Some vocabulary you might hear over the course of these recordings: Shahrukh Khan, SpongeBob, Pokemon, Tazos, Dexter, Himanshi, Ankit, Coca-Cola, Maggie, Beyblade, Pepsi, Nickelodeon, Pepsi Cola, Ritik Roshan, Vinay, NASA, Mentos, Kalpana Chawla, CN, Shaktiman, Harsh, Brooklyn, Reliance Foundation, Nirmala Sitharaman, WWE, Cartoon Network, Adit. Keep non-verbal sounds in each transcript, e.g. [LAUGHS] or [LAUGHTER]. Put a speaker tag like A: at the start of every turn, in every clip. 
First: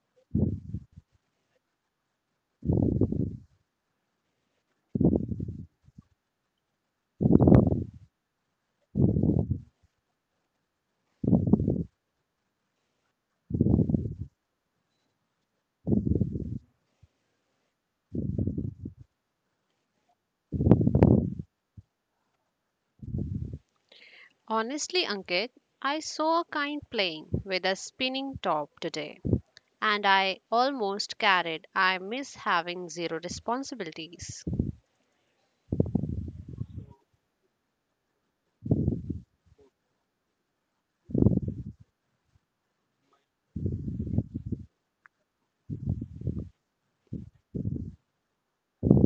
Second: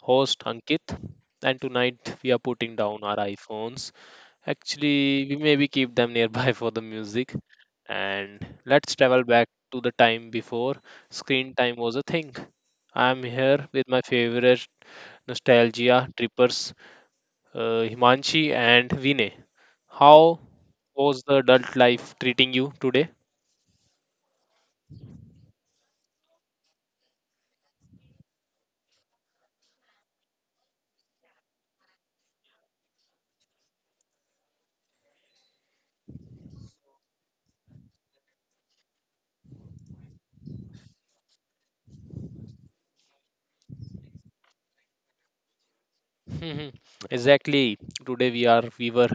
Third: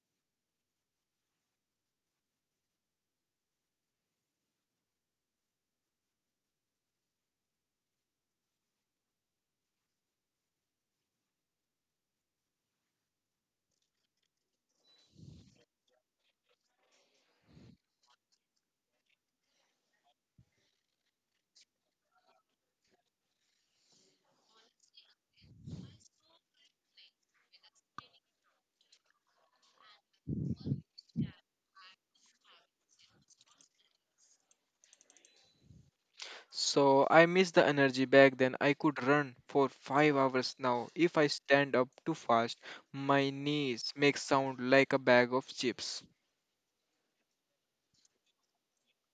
A: host Ankit, and tonight we are putting down our iPhones. Actually, we maybe keep them nearby [LAUGHS] for the music, and let's travel back to the time before screen time was a thing. I'm here with my favorite nostalgia trippers, Himanshi and Vinay. How was the adult life treating you today?
B: Honestly, Ankit, I saw a kind playing with a spinning top today, and I almost carried. I miss having zero responsibilities.
C: So I miss the energy back then. I could run for 5 hours now. If I stand up too fast, my knees make sound like a bag of chips.
A: [LAUGHS] Exactly. Today we were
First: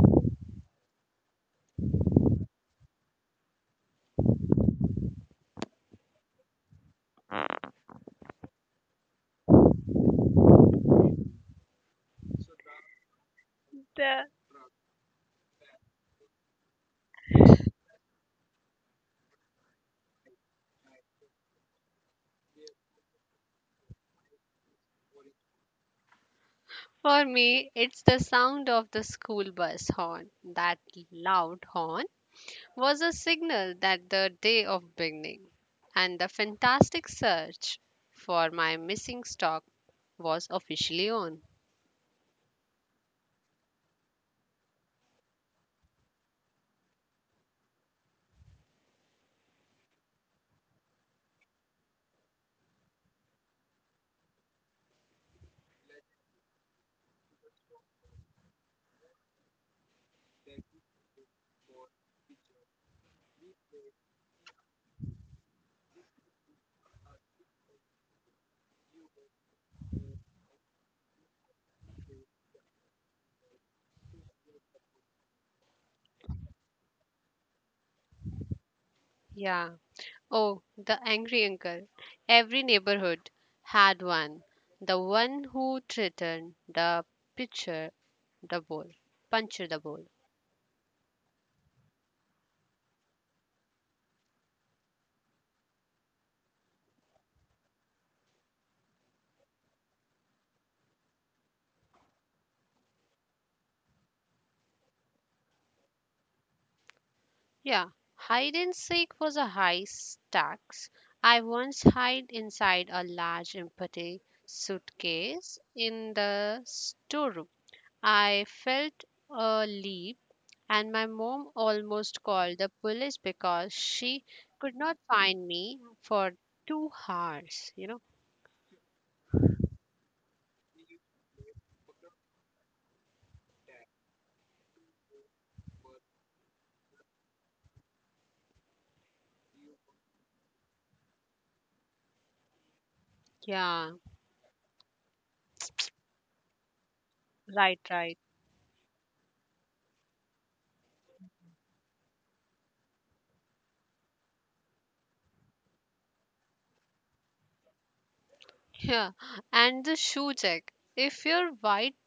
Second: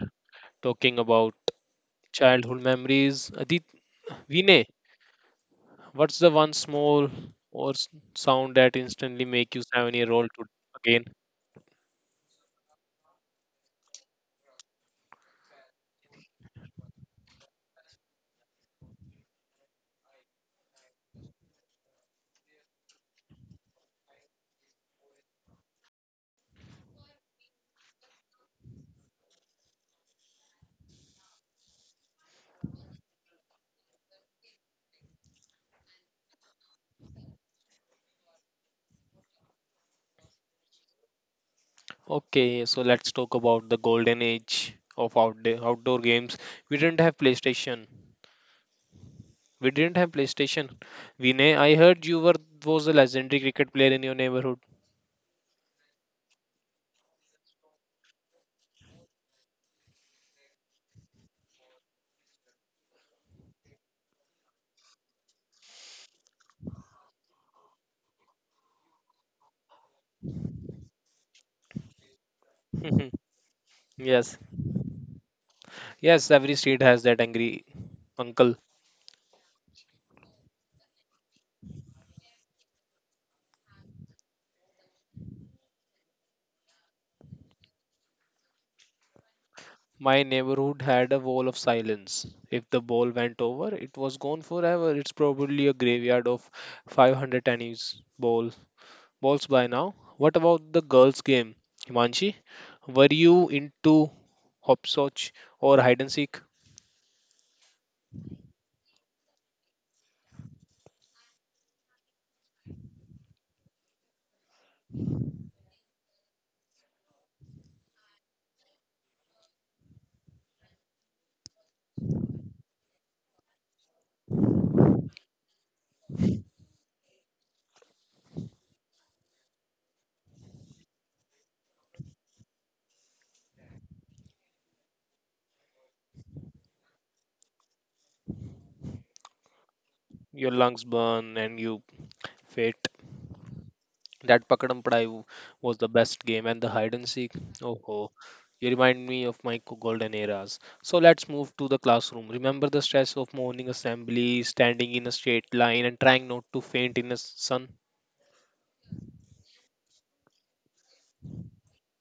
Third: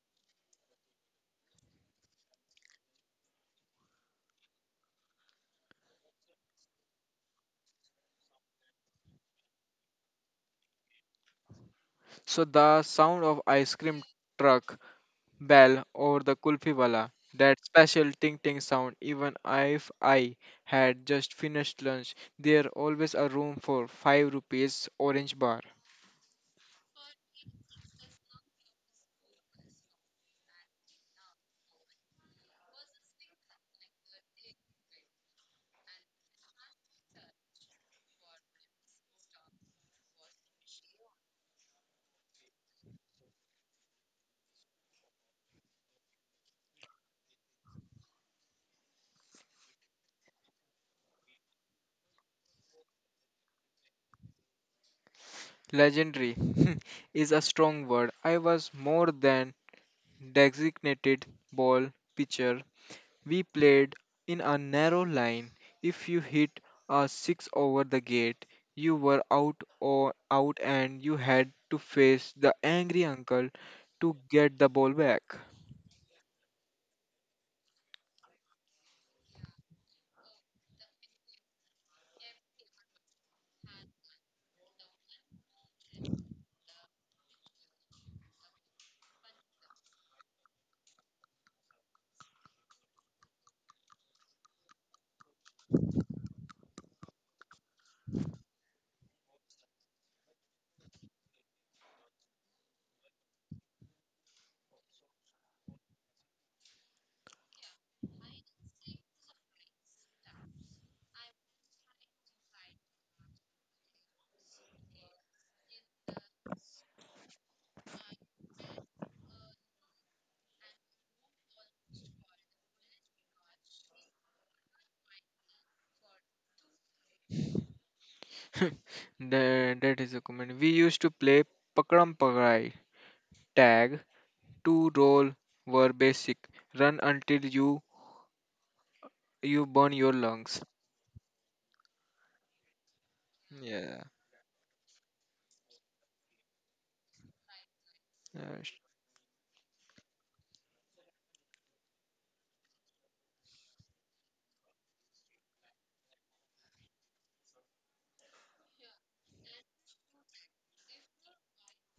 A: talking about childhood memories. Adit, Vinay, what's the one small or sound that instantly make you 7 year old to again?
C: So the sound of ice cream
B: The-
C: truck bell or the kulfi wala, that special ting ting sound. Even if I had just finished lunch, there always a room for five rupees orange bar.
B: for me, it's the sound of the school bus horn. That loud horn was a signal that the day of beginning, and the fantastic search for my missing stock was officially on.
A: Okay, so let's talk about the golden age of outdoor games. We didn't have PlayStation. We didn't have PlayStation. Vinay, I heard you were was a legendary cricket player in your neighborhood.
C: Legendary [LAUGHS] is a strong word. I was more than designated ball pitcher. We played in a narrow line. If you hit a six over the gate, you were out or out and you had to face the angry
A: [LAUGHS]
C: uncle to
A: Yes,
C: get the ball back.
A: yes, every street has that angry uncle.
B: Yeah. Oh, the angry uncle. Every neighborhood had one. The one who threatened the pitcher, the ball, puncture the ball.
A: My neighborhood had a wall of silence. If the ball went over, it was gone forever. It's probably a graveyard of 500 tennis ball balls by now. What about the girls' game, Himanshi? Were you into hopscotch or hide and seek?
B: Yeah, hide and seek was a high stakes. I once hid inside a large empty suitcase in the storeroom. I felt a leap, and my mom almost called the police because she could not find me for 2 hours. You know?
C: That is a comment. We used to play Pakram Pakrai. Tag, two roll were basic. Run until you burn your
A: Your
C: lungs.
A: lungs burn and you faint.
B: Yeah,
C: Yeah.
A: That Pakadam Padai was the best game, and the hide and seek.
B: right,
A: Oh ho,
B: right.
C: uh,
A: you
C: sh-
A: remind me of my golden eras. So let's move to the classroom. Remember the stress of morning assembly, standing in a straight line, and trying not to faint in the sun.
B: Yeah, and the shoe check. If your white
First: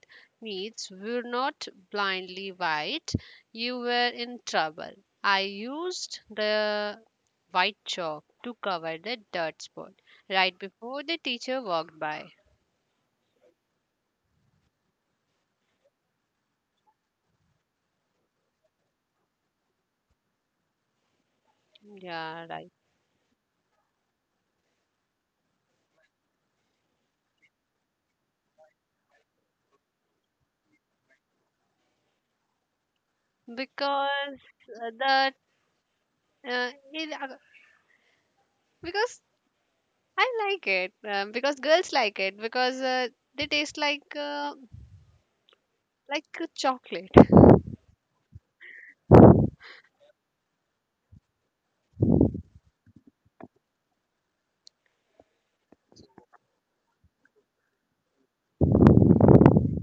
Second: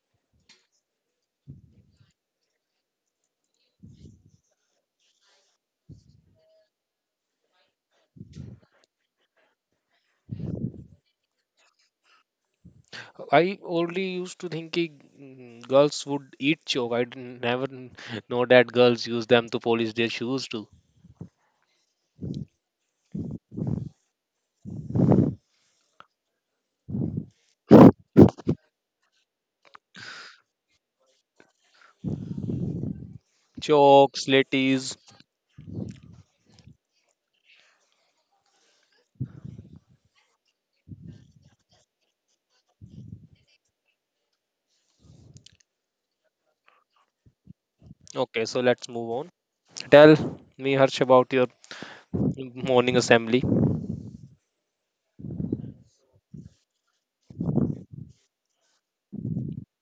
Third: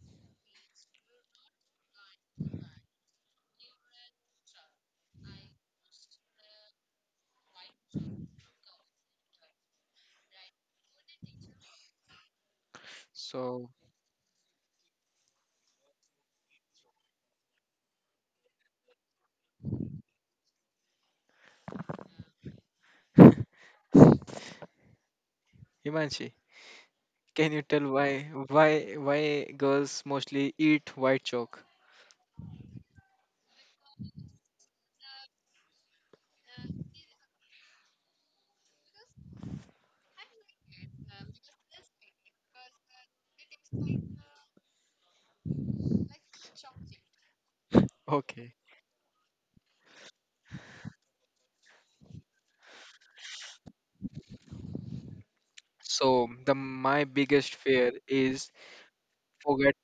B: meats were not blindly white, you were in trouble. I used the white chalk to cover the dirt spot right before the teacher walked by.
A: I
C: so
A: only used to think ki, mm, girls would eat chalk. I didn't- never know that girls use them to polish their shoes too.
B: Yeah, right.
C: Himanshi, can you tell why why girls mostly eat white chalk?
A: Chalk,
B: Because
A: slatties.
B: that, uh, it, uh, because I like it, because girls like it because they taste like a chocolate.
A: Okay,
C: Okay.
A: so let's move on. Tell me, Harsh, about your morning assembly.
C: So the my biggest fear is forget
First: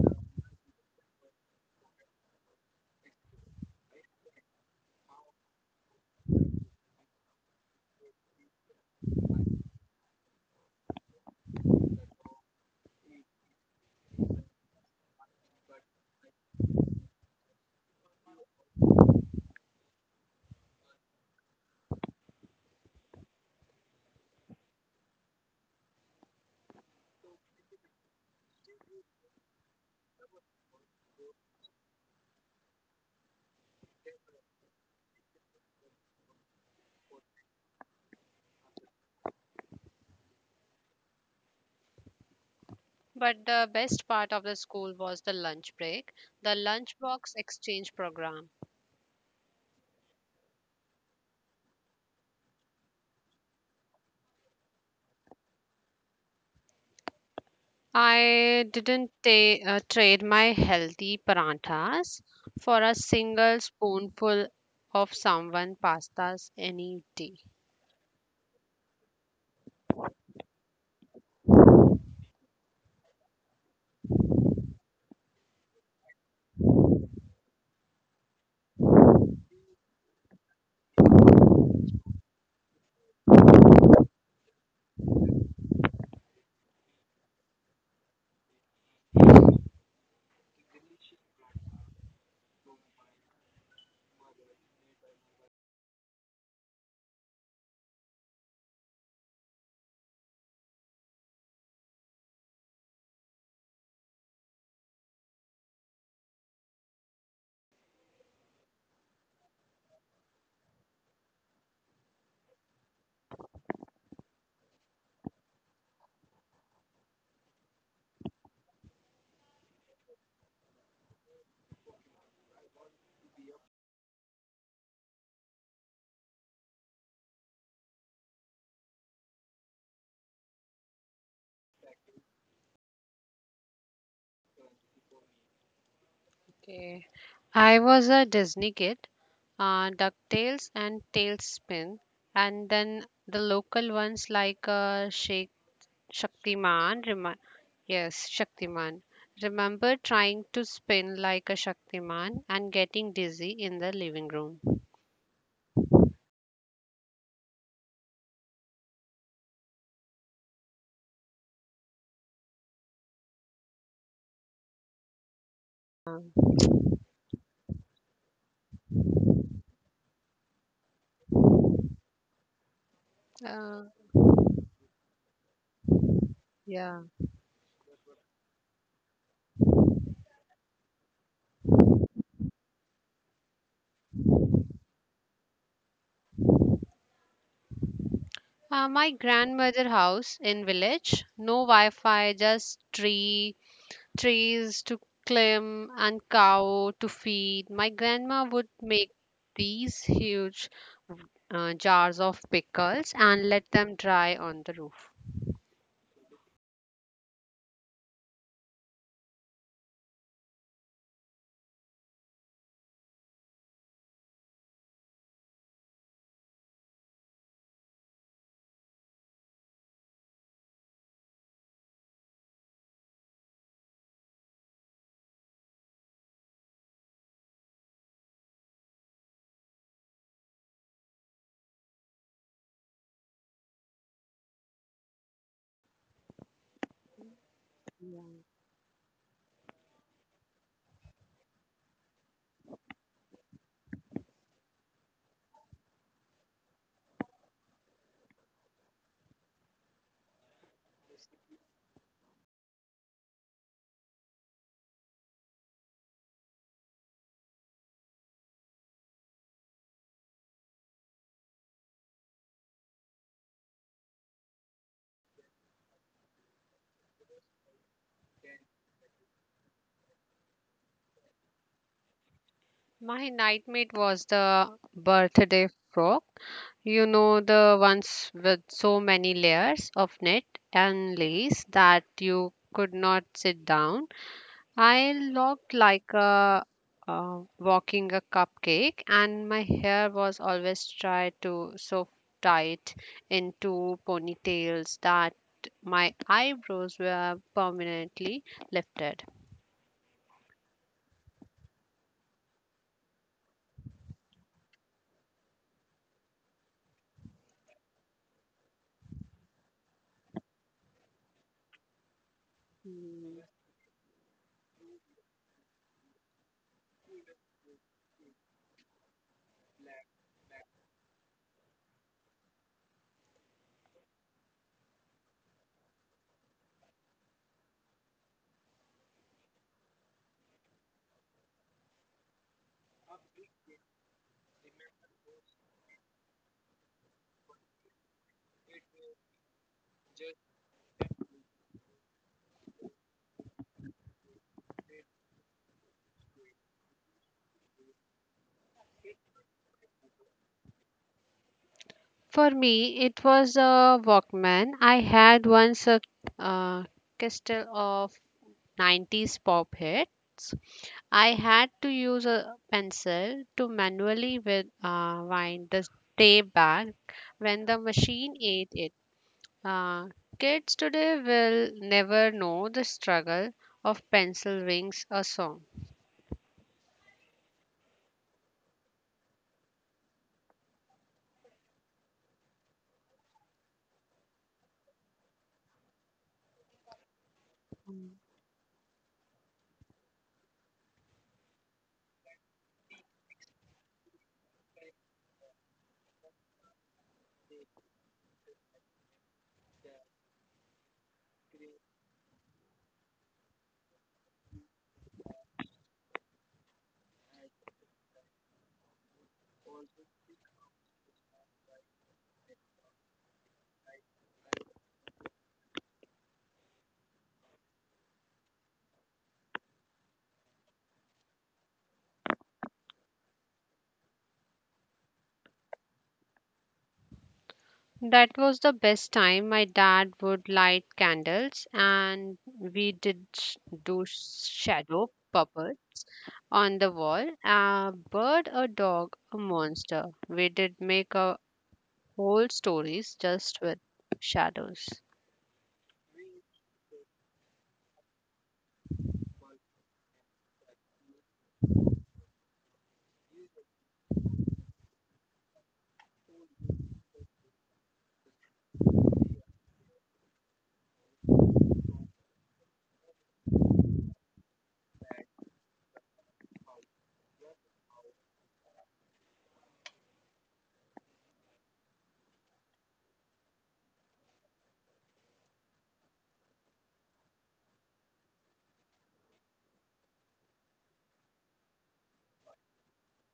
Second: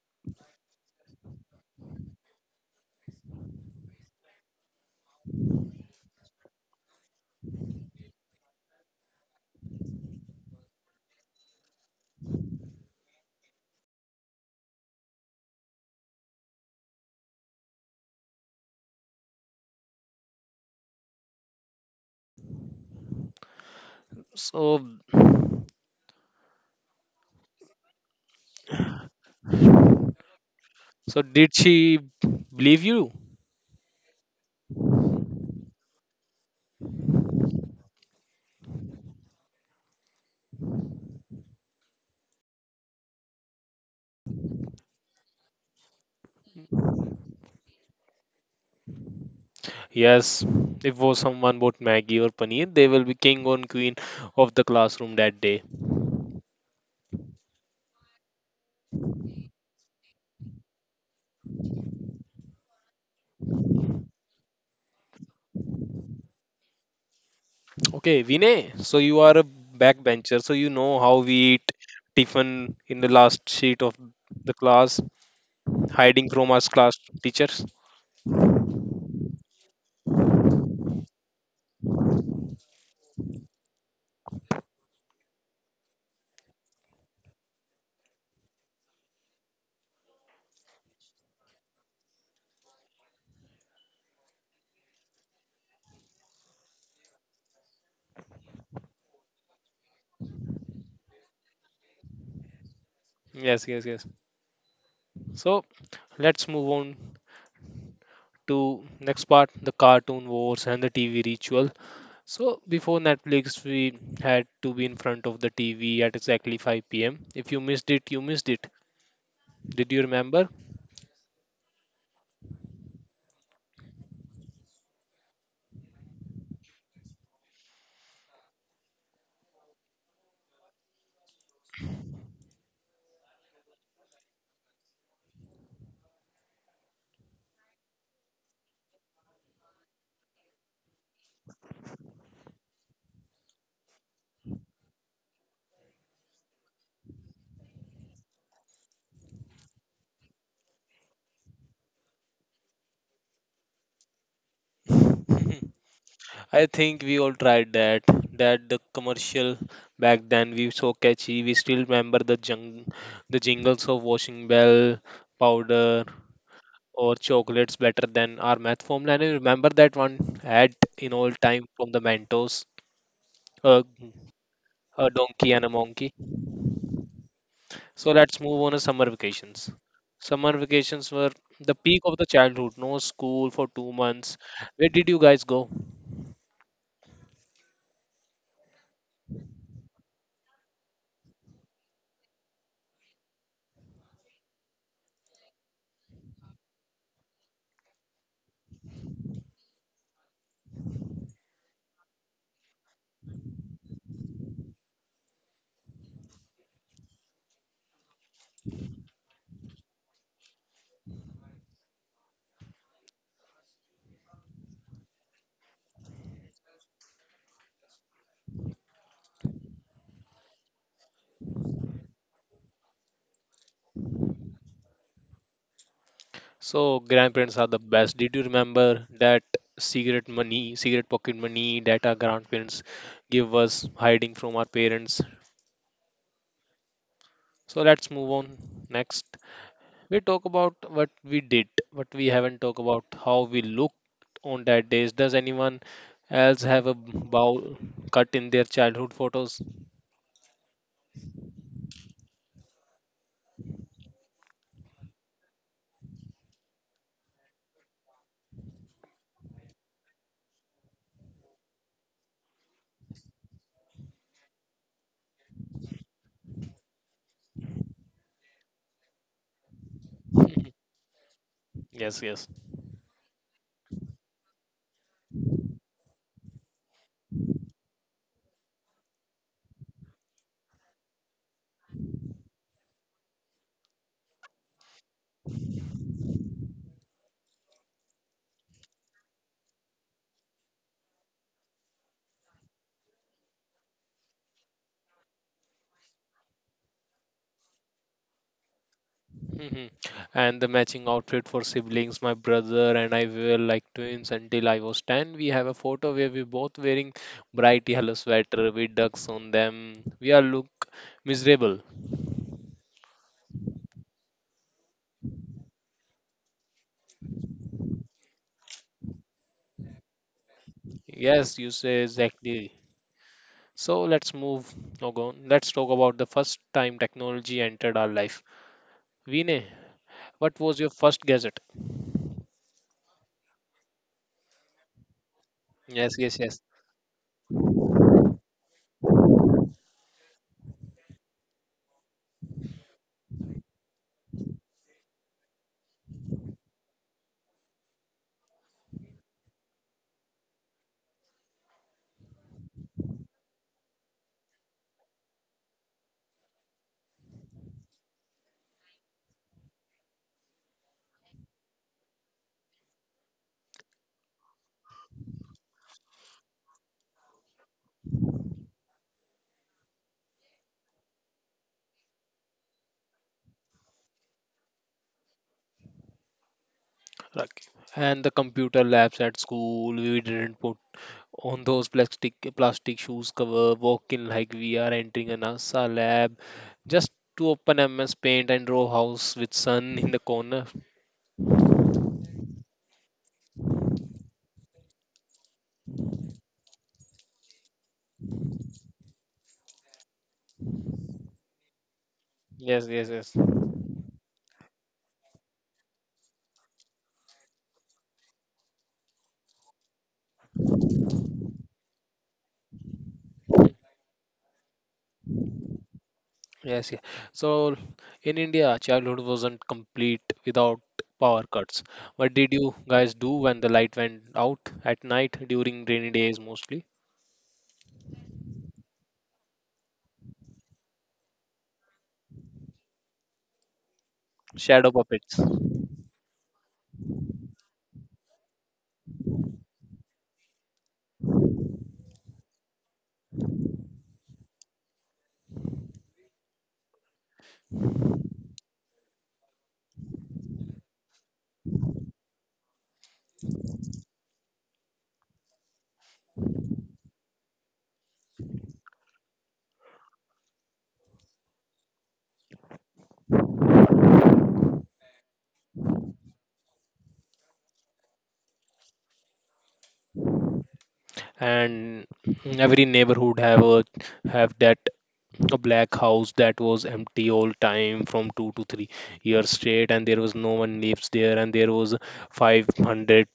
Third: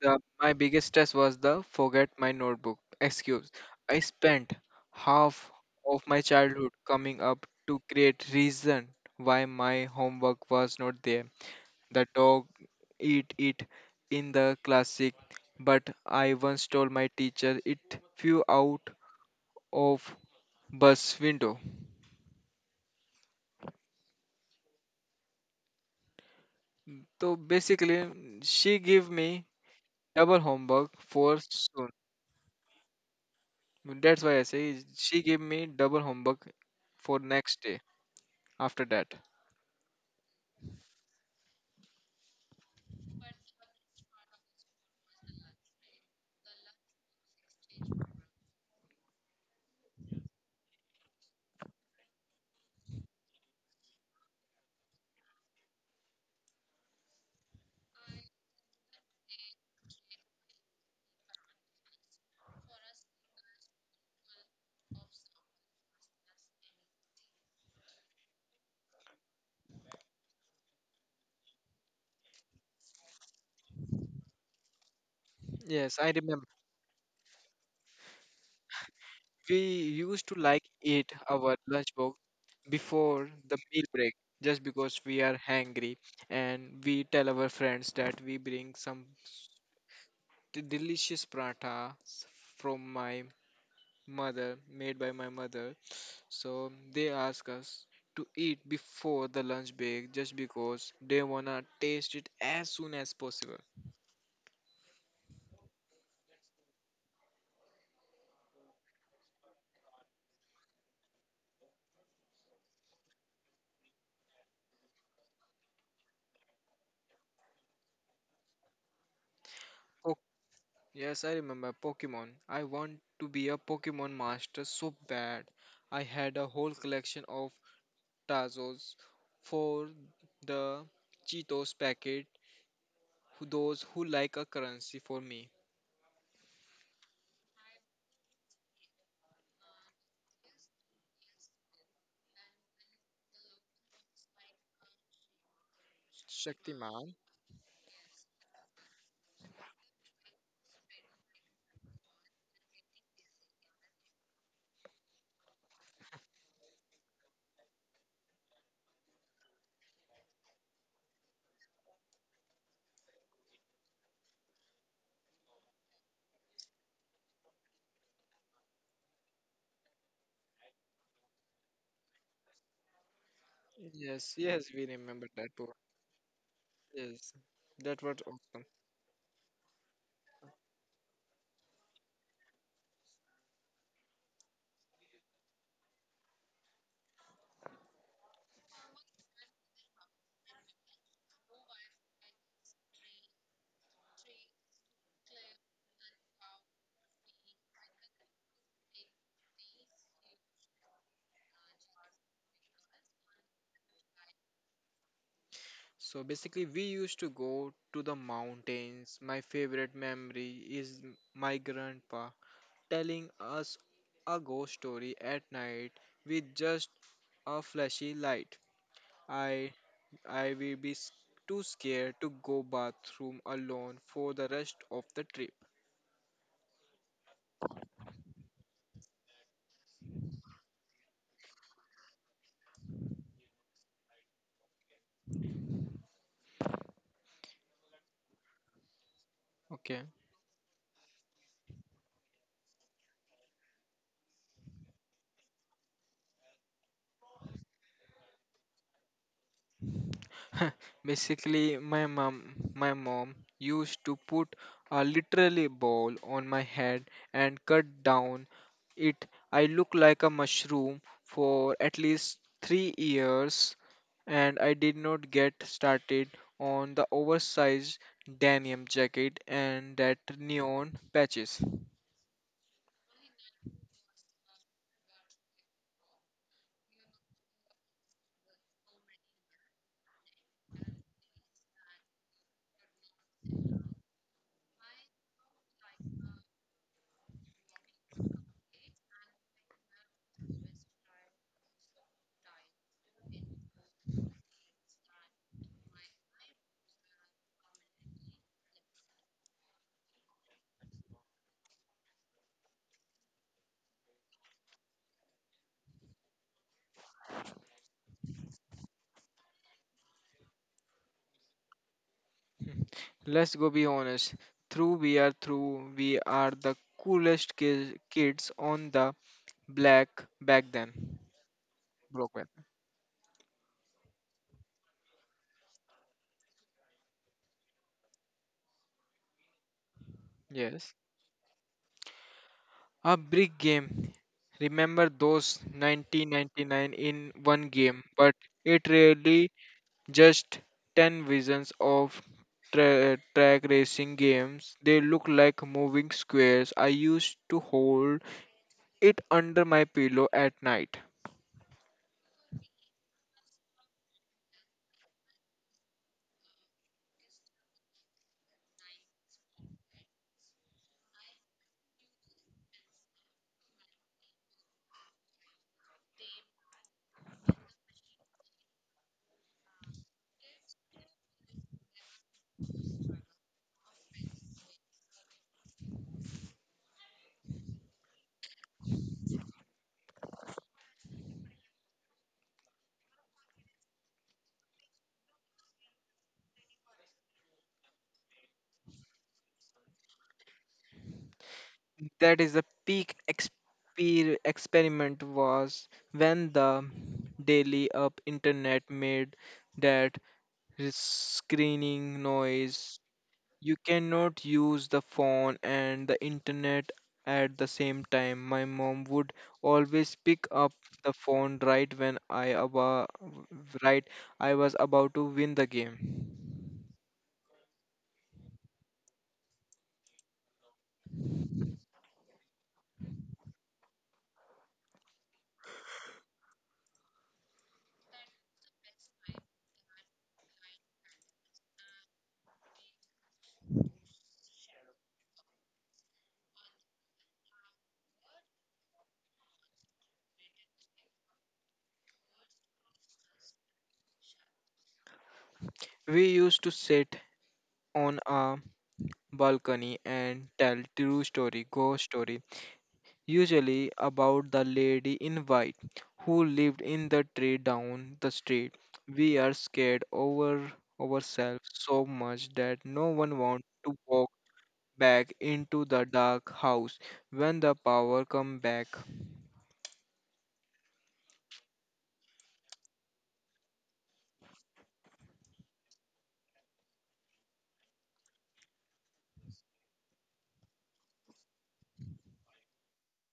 C: the my biggest stress was the forget my notebook excuse. I spent half of my childhood coming up to create reason why my homework was not there. The dog eat it in the classic, but I once told my teacher it flew out of bus window.
A: So
C: So basically, she gave me double homework
A: so
C: for
A: did
C: soon.
A: she believe you?
C: That's why I say she gave me double homework for next day after that.
B: But the best part of the school was the lunch break, the lunchbox exchange program.
A: Yes, if was someone bought Maggie or Paneer, they will be king or queen of the classroom that day.
B: I didn't trade my healthy paranthas for a single spoonful of someone pasta's any day.
A: Okay, Vinay, so you are a backbencher, so you know how we eat tiffin in the last sheet of the class,
C: Yes, I
A: hiding
C: remember.
A: from us class teachers.
C: We used to like eat our lunchbox before the meal break just because we are hungry and we tell our friends that we bring some delicious paratha s- from my mother made by my mother, so they ask us to eat before the lunch break just because they wanna taste it as soon as possible.
A: Yes, yes, yes. So let's move on to next part, the cartoon wars and the TV ritual. So before Netflix, we had to be in front of the TV at exactly 5 p.m. If you missed it, you missed it. Did you remember?
C: Yes, I remember Pokemon. I want to be a Pokemon master so bad. I had a whole collection of Tazos for the Cheetos packet, those who like a currency for me.
B: Okay. I was a Disney kid, ducktails and tailspin, and then the local ones like shaktiman
C: Shaktiman.
B: yes shaktiman, remember trying to spin like a shaktiman and getting dizzy in the living room.
A: [LAUGHS] I think we all tried that. That the commercial back then we so catchy. We still remember the jung, the jingles of washing bell, powder,
B: Um,
A: or chocolates better than our math formula. And I remember that one ad in old time from the Mentos, a,
B: uh,
C: Yes, yes, we
A: a
C: remember that
A: donkey and
C: one.
A: a monkey.
B: yeah
C: Yes, that
A: So
C: was
A: let's move
C: awesome.
A: on to summer vacations. Summer vacations were the peak of the childhood. No school for 2 months. Where did you guys go?
B: my grandmother house in village, no wi-fi, just trees to climb and cow to feed. My grandma would make these huge jars of pickles and let them dry on the roof.
C: So basically, we used to go to the mountains. My favorite memory is my grandpa telling us a ghost story at night with just a flashy light. I I will too scared to go bathroom alone for the rest of the trip.
A: So grandparents are the best. Did you remember that cigarette money, cigarette pocket money that our grandparents give us hiding from our parents? So let's move on next.
C: Okay.
A: We talk about what we did, but we haven't talked about how we looked on that days. Does anyone else have a bowl cut in their childhood photos?
C: [LAUGHS] Basically, my mom used to put a literally ball on my head and cut down it. I looked like a mushroom for at least 3 years, and I did not get started on the oversized denim jacket and that neon patches. [LAUGHS]
A: Yes, yes.
B: My nightmate was the birthday frog. You know, the ones with so many layers of net and lace that you could not sit down. I looked like a walking a cupcake, and my hair was always tried to so tight into ponytails that my eyebrows were permanently lifted.
A: Mhm. And the matching outfit for siblings, my brother and I were like twins until I was 10. We have a photo where we both wearing bright yellow sweater with ducks on them. We all look miserable.
C: Hmm. Let's go be honest. We are the coolest kids on the black back then.
A: Yes, you say
C: Brooklyn.
A: exactly. So let's move on. Let's talk about the first time technology entered our life. Vinay, what was your
C: Yes.
A: first gadget?
C: A big game. Remember those
A: Yes, yes, yes.
C: 1999 in one game, but it really just 10 visions of track racing games. They look like moving squares. I used to hold it under my pillow at night.
B: For me, it was a Walkman. I had once a uh, crystal of 90s pop hits. I had to use a pencil to manually wind the tape back when the machine ate it. Uh, Kids today will never know the struggle of pencil wings a song.
A: Like, and the computer labs at school, we didn't put on those plastic shoes cover, walk in like we are entering a NASA lab, just to open
B: Mm.
A: MS Paint and draw house with sun in the corner.
C: That is the peak experiment was when the daily up internet made that screening
A: Yes,
C: noise.
A: yes, yes.
C: You cannot use the phone and the internet at the same time. My mom would always pick up the phone right when I aba- right I was about to win the game.
A: Yes, yeah. So in India, childhood wasn't complete without power cuts. What did you guys do when the light went out at night during rainy days mostly?
B: That was the best time. My dad would light candles, and we do
A: Shadow
B: shadow
A: puppets.
B: puppet on the wall. A bird, a dog, a monster. We did make a whole stories just with shadows.
C: We used to sit on a balcony and tell true story, ghost story, usually about the lady in white who lived in the tree down the street. We are scared over ourselves so much that no one wants to walk back into the dark house when the power come back.
A: And every neighborhood have a have that a black house that was empty all time from 2 to 3 years straight, and there was no one lives there, and there was 500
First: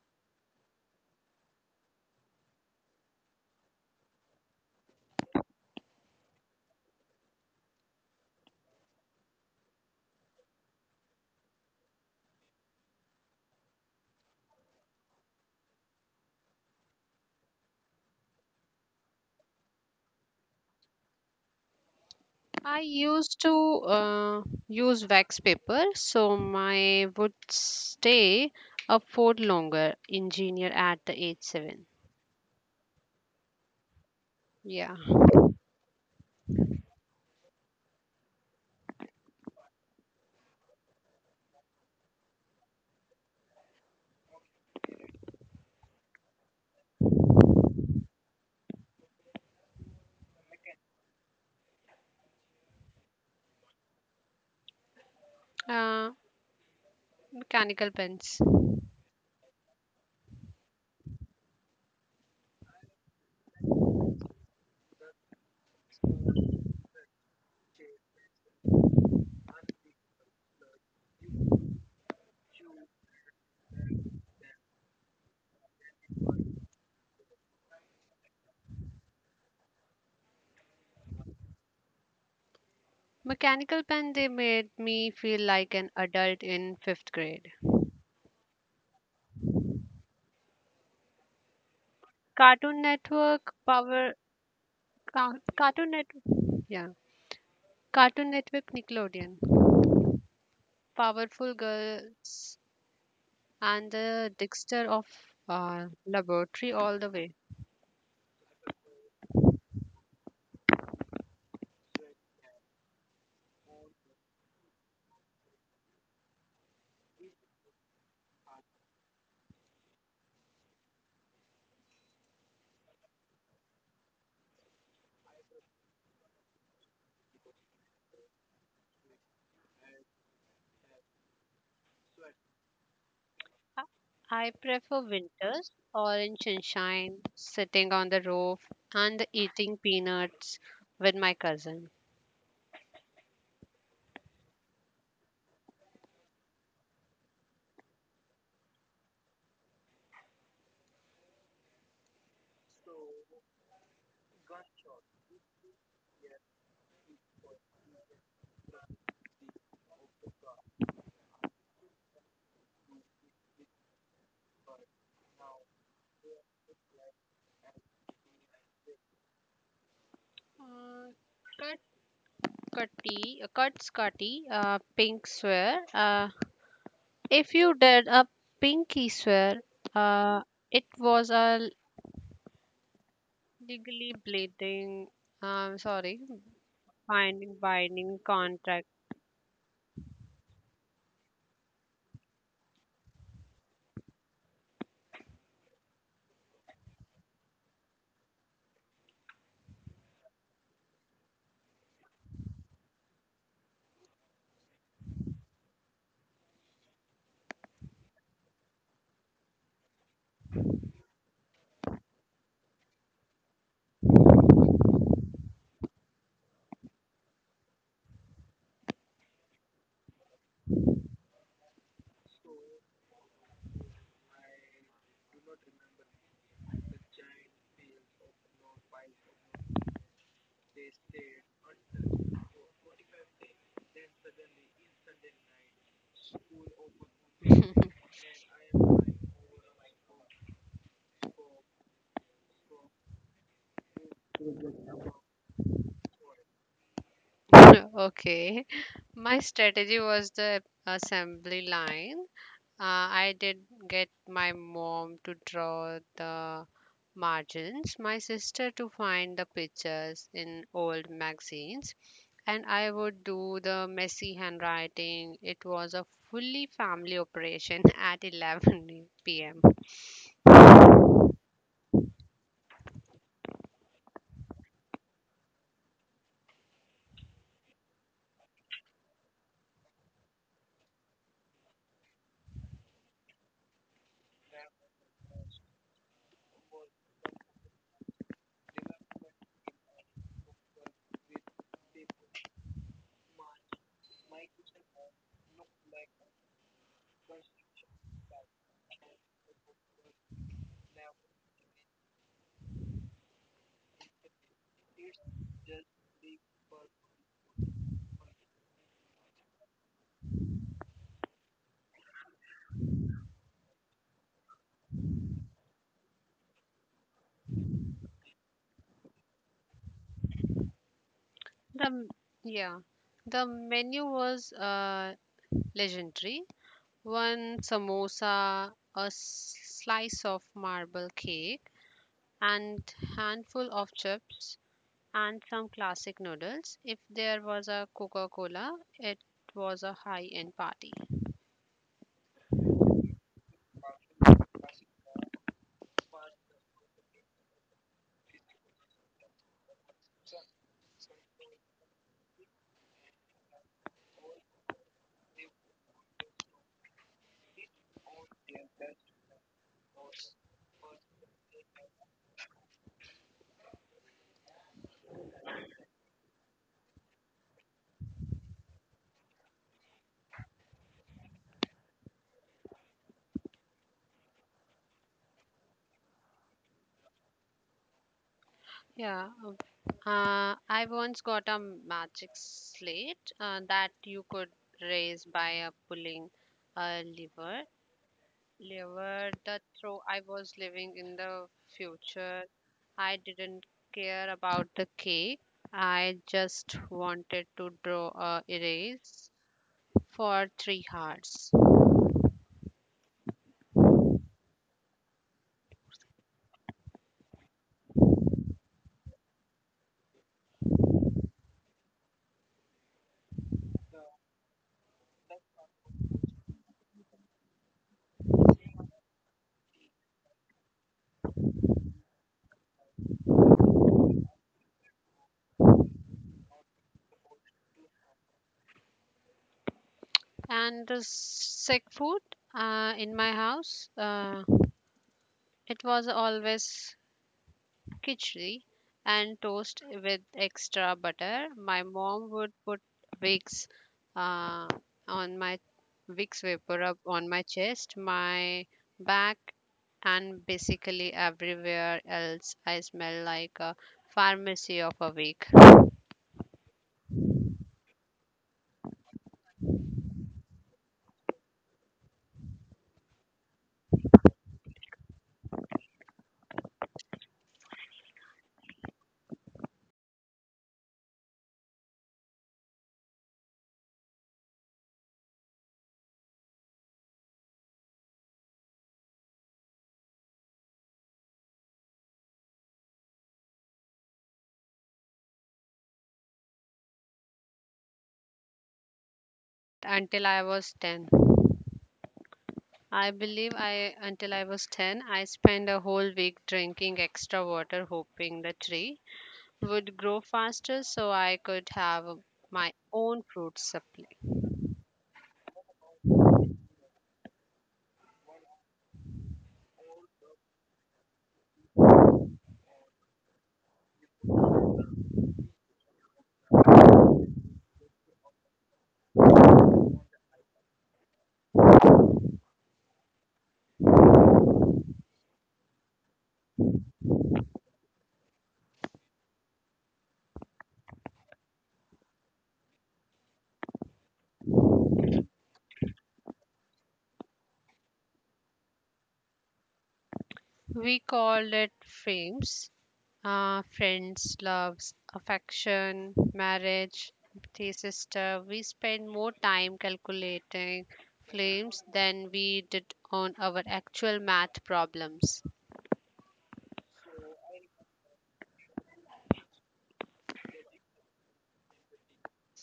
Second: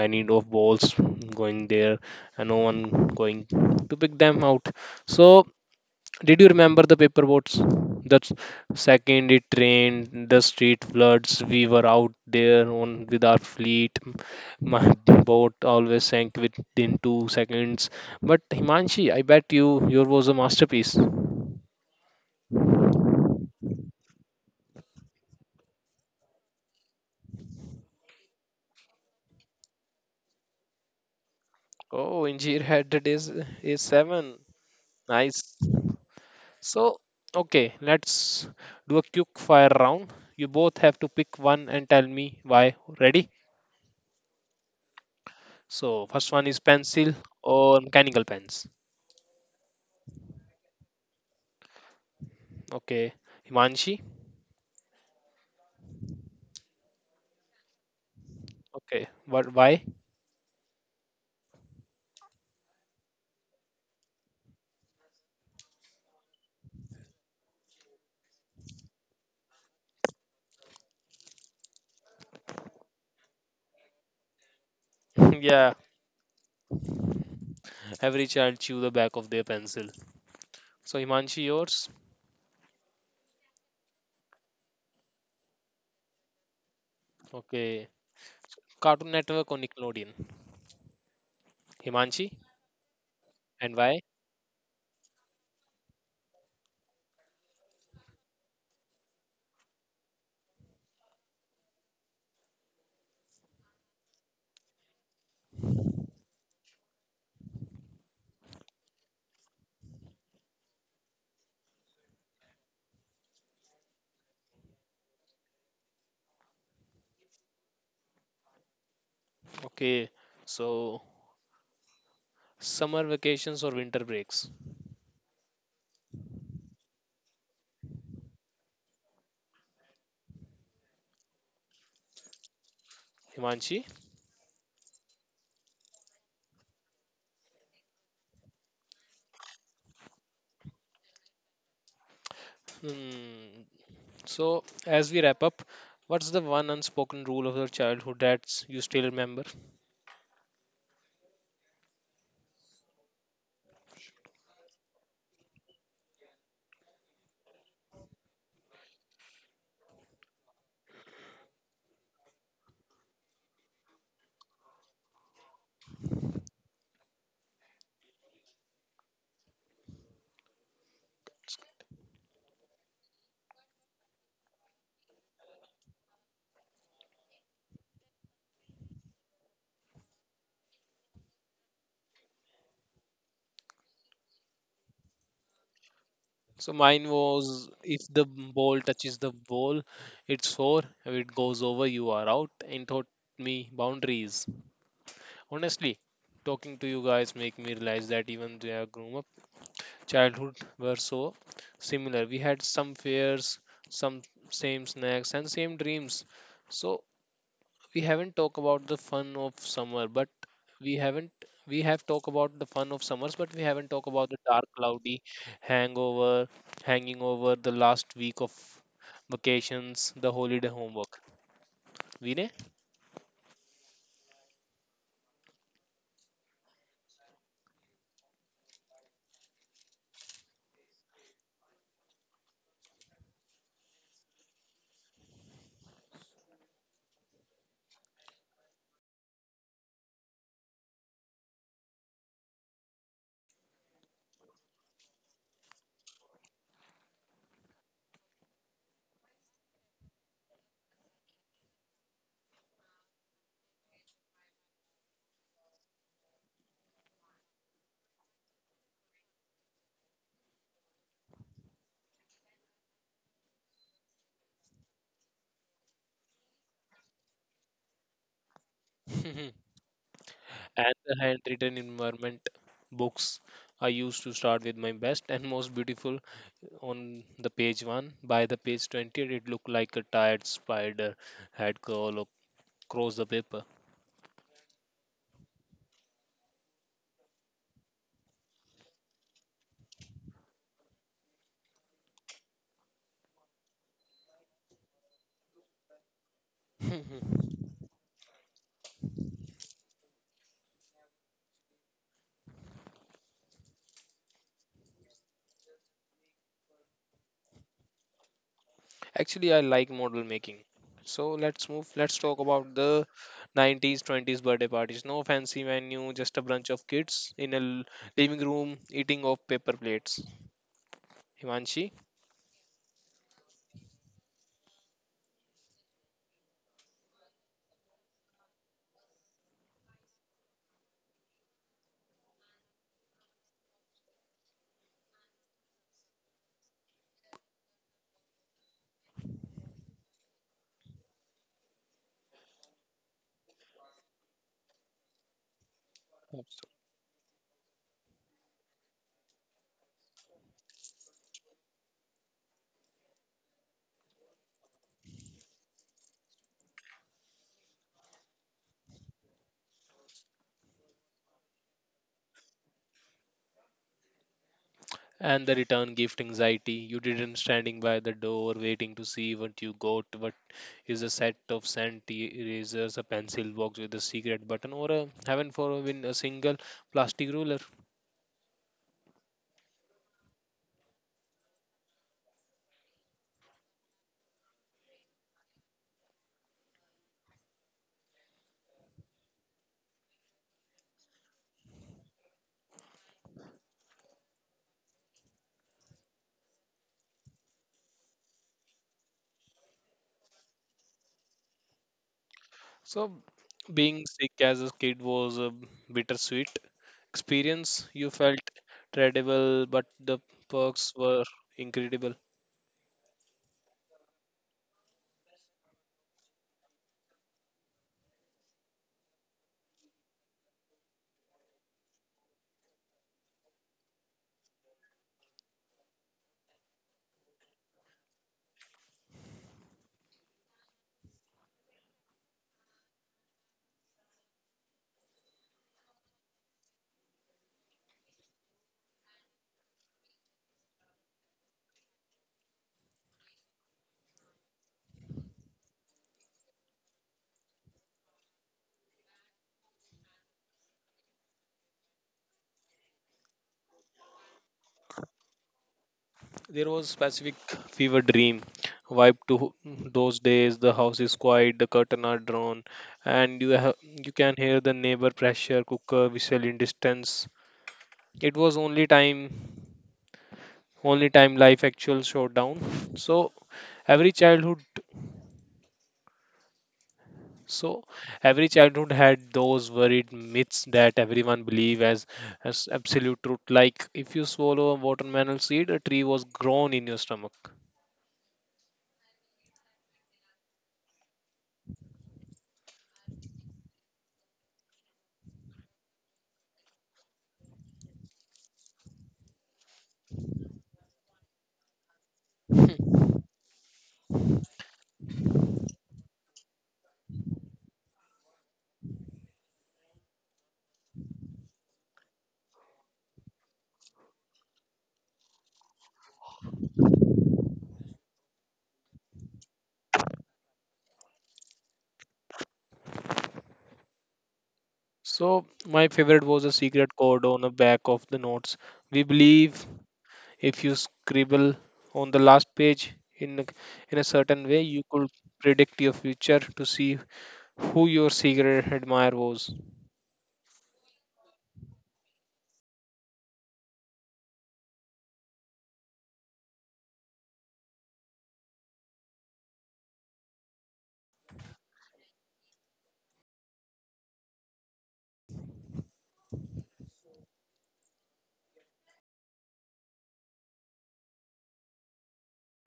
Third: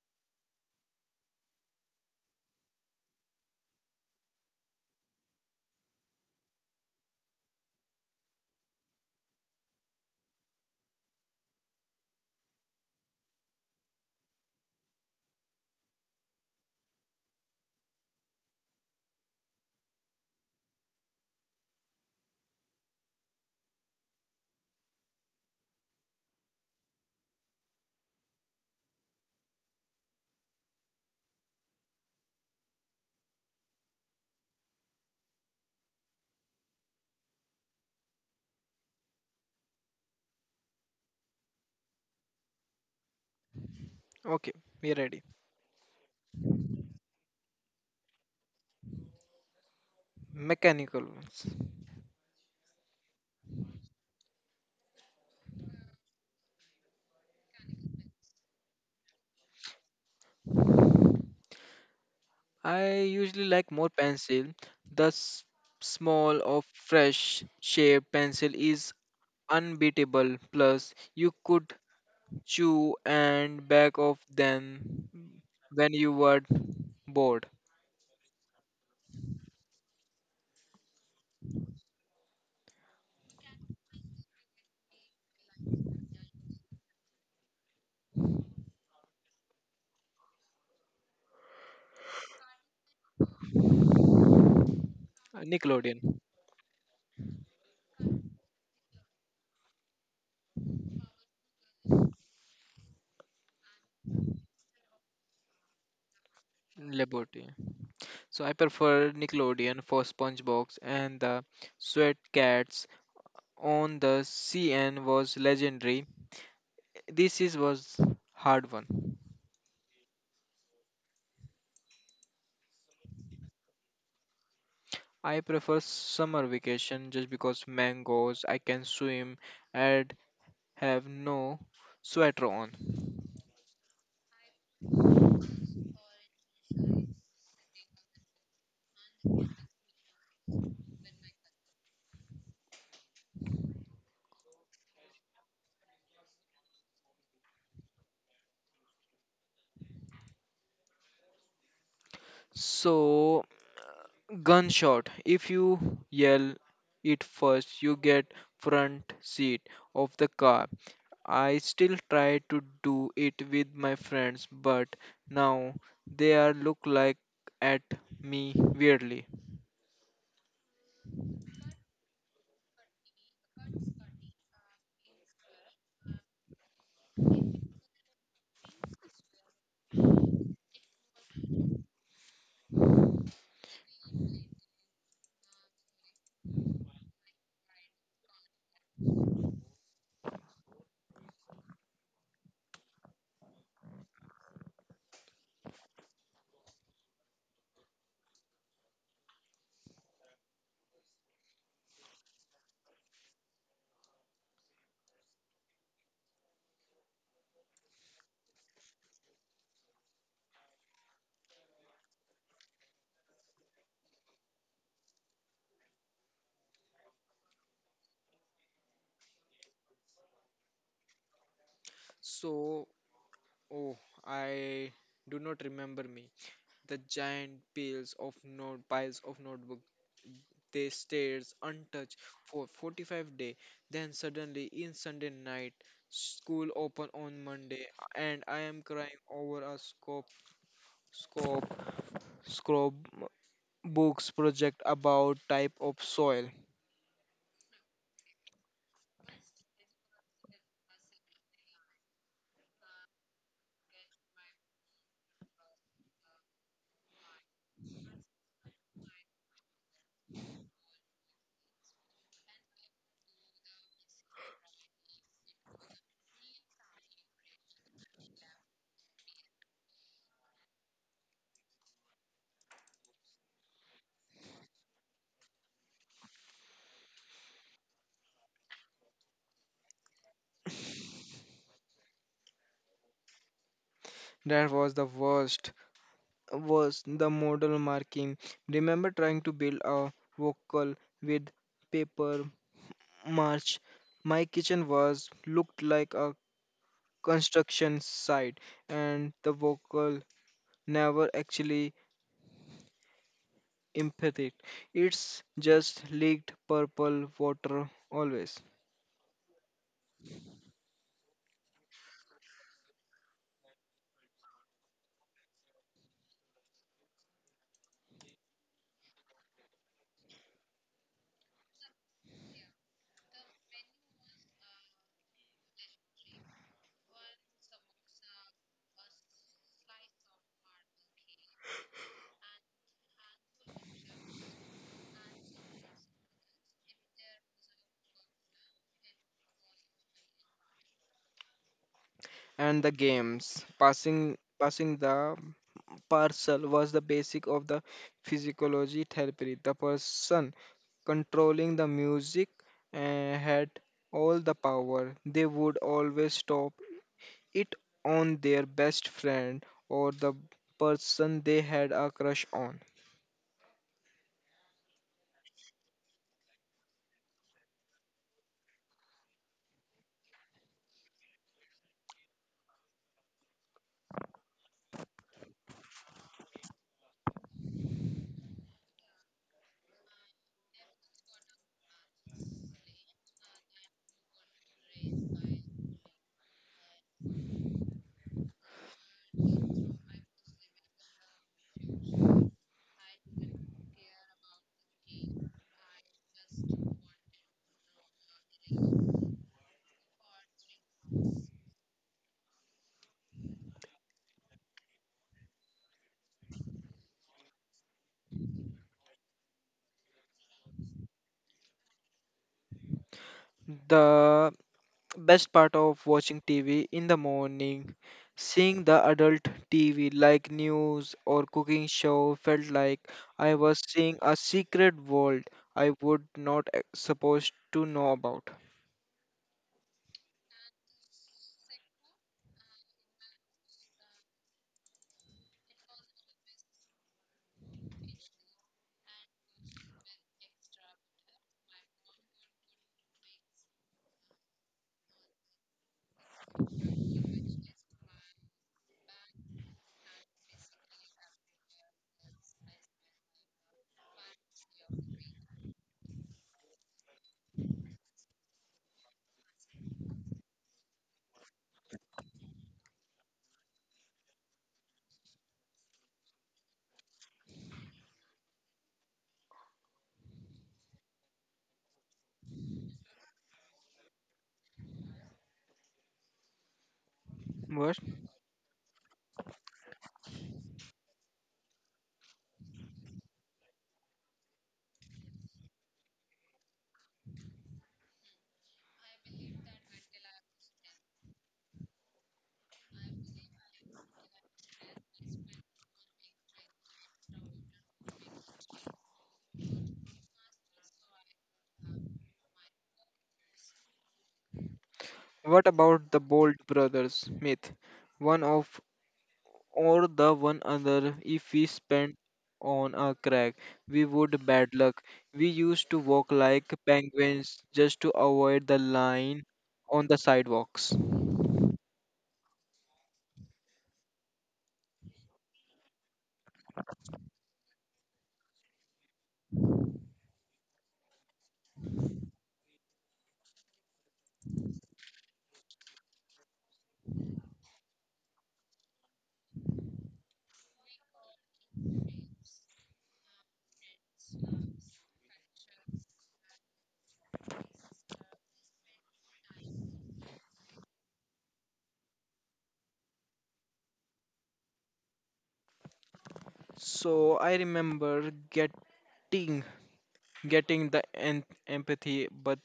A: many of balls going there and no one going to pick them out. So did you remember the paper boats? That's second it rained the street floods we were out there on with our fleet. [LAUGHS] My boat always sank within 2 seconds, but Himanshi, I bet you your was a masterpiece.
B: I used to uh, use wax paper so my would stay up for longer. Engineer at the age seven.
A: Oh, Injir had it is seven.
B: Yeah.
A: Nice. So, okay, let's do a quick fire round. You both have to pick one and tell me why. Ready?
C: Okay, we're ready.
A: So, first one is pencil or mechanical pens.
C: Mechanical ones.
A: Okay, Himanshi.
B: Uh, Mechanical pens.
A: Okay, what? Why?
C: I usually like more pencil. The s- small or fresh shape pencil is unbeatable. Plus, you could chew and back off them
A: [LAUGHS] Yeah,
C: when you were bored.
A: every child chew the back of their pencil. So, Himanshi, yours.
B: Mechanical pen, they made me feel like an adult in fifth grade.
A: Okay, Cartoon Network or Nickelodeon. Himanshi,
B: Cartoon Network,
A: and why?
B: Power, Cartoon
C: Nickelodeon.
B: Network, yeah, Cartoon Network, Nickelodeon, Powerful Girls, and the Dexter of laboratory all the way.
C: Liberty. So I prefer Nickelodeon for SpongeBob and the Sweat on the CN was legendary. This is was hard one.
A: Okay, so summer vacations or winter breaks.
C: I prefer summer vacation just because mangoes, I can swim and have no sweater on.
A: Himanshi.
B: I I prefer winters, orange sunshine, sitting on the roof, and eating peanuts with my cousin.
A: Hmm. So, as we wrap up, what's the one unspoken rule of your childhood that you still remember?
C: So gunshot. If you yell it first, you get front seat of the car. I still try to do it with my friends, but now they are look like at me weirdly.
B: Uh, cut cutty, cuts cutty, Pink swear. If you did a pinky swear, uh, it was a legally bleeding. Sorry,
A: So, mine
B: binding
A: was if
B: binding
A: the ball
B: contract.
A: touches the wall, it's four. If it goes over, you are out. And taught me boundaries. Honestly, talking to you guys make me realize that even they are grown up, childhood were so similar. We had some fears, some same snacks, and same dreams. So we haven't talked about the fun of summer but we haven't we have talked about the fun of summers but we haven't talked about the dark cloudy hangover hanging over the last week of vacations, the holiday homework. Vinay?
C: So oh, I do not remember me. The giant piles of notebook. They stares untouched for 45 day. Then suddenly in Sunday night, school open on Monday, and I am crying over a scope scope books project about type of soil.
B: [LAUGHS] Okay. My strategy was the assembly line. I did get my mom to draw the margins, my sister to find the pictures in old magazines, and I would do the messy handwriting. It was a fully family operation [LAUGHS] at 11 p.m.
A: [LAUGHS] And the handwritten environment books, I used to start with my best and most beautiful on the page 1. By the page 20, it looked like a tired spider had crawled across the paper.
C: That was the worst. Was the model marking. Remember trying to build a vocal with paper March, my kitchen was looked like a
A: [LAUGHS]
C: construction site, and the vocal never actually empathic. It's just leaked purple water always.
A: Actually, I like model making. So let's move. Let's talk about the 90s, 20s birthday parties. No fancy menu, just a bunch of kids in a living room eating off paper plates.
B: The
A: Himanshi?
B: m- yeah, the menu was legendary. One samosa, a slice of marble cake, and handful of chips and some classic noodles. If there was a Coca-Cola, it was a high-end party.
C: And the games, passing the parcel was the basic of the physiology therapy. The person controlling the music had all the power. They would always stop it on their best friend or the person they had a crush on.
A: And the return gift anxiety. You didn't standing by the door waiting to see what you got. What is a set of scent erasers, a pencil box with a secret button, or a heaven forbid a single plastic ruler.
B: Yeah. I once got a magic slate that you could raise by pulling a lever, liver the throw. I was living in the future. I didn't care about the cake. I just wanted to draw a erase for three hearts.
A: So being sick as a kid was bittersweet experience. You felt terrible but the perks were incredible.
C: The best part of watching TV in the morning, seeing the adult TV like news or cooking show felt like I was seeing a secret world I would not e- supposed to know about.
B: And the sick food, in my house, it was always khichdi and toast with extra butter. My mom would put wicks, uh, on my wicks vapor up on my chest, my back, and basically everywhere else. I smell like a pharmacy of a week.
A: There was specific fever dream vibe to those days. The house is quiet, the curtain are drawn, and you have you can hear the neighbor pressure cooker whistle in distance. It was only time life actual showdown. So every childhood So
C: What?
A: every childhood had those worried myths that everyone believe as absolute truth. Like if you swallow a watermelon seed, a tree was grown in your stomach.
B: Until I was 10. I believe I until I was 10, I spent a whole week drinking extra water, hoping the tree would grow faster so I could have my own fruit supply.
C: What about the Bold Brothers myth? One of or The one another, if we spent on a crack we would bad luck, we used to walk like penguins just to avoid the line on the sidewalks.
A: So my favorite was a secret code on the back of the notes. We believe if you scribble on the last page in a, in a certain way, you could predict your future to see who your secret admirer was.
B: We called it frames. Friends, loves, affection, marriage, the sister. We spent more time calculating flames than we did on our actual math problems.
C: So I remember getting getting empathy but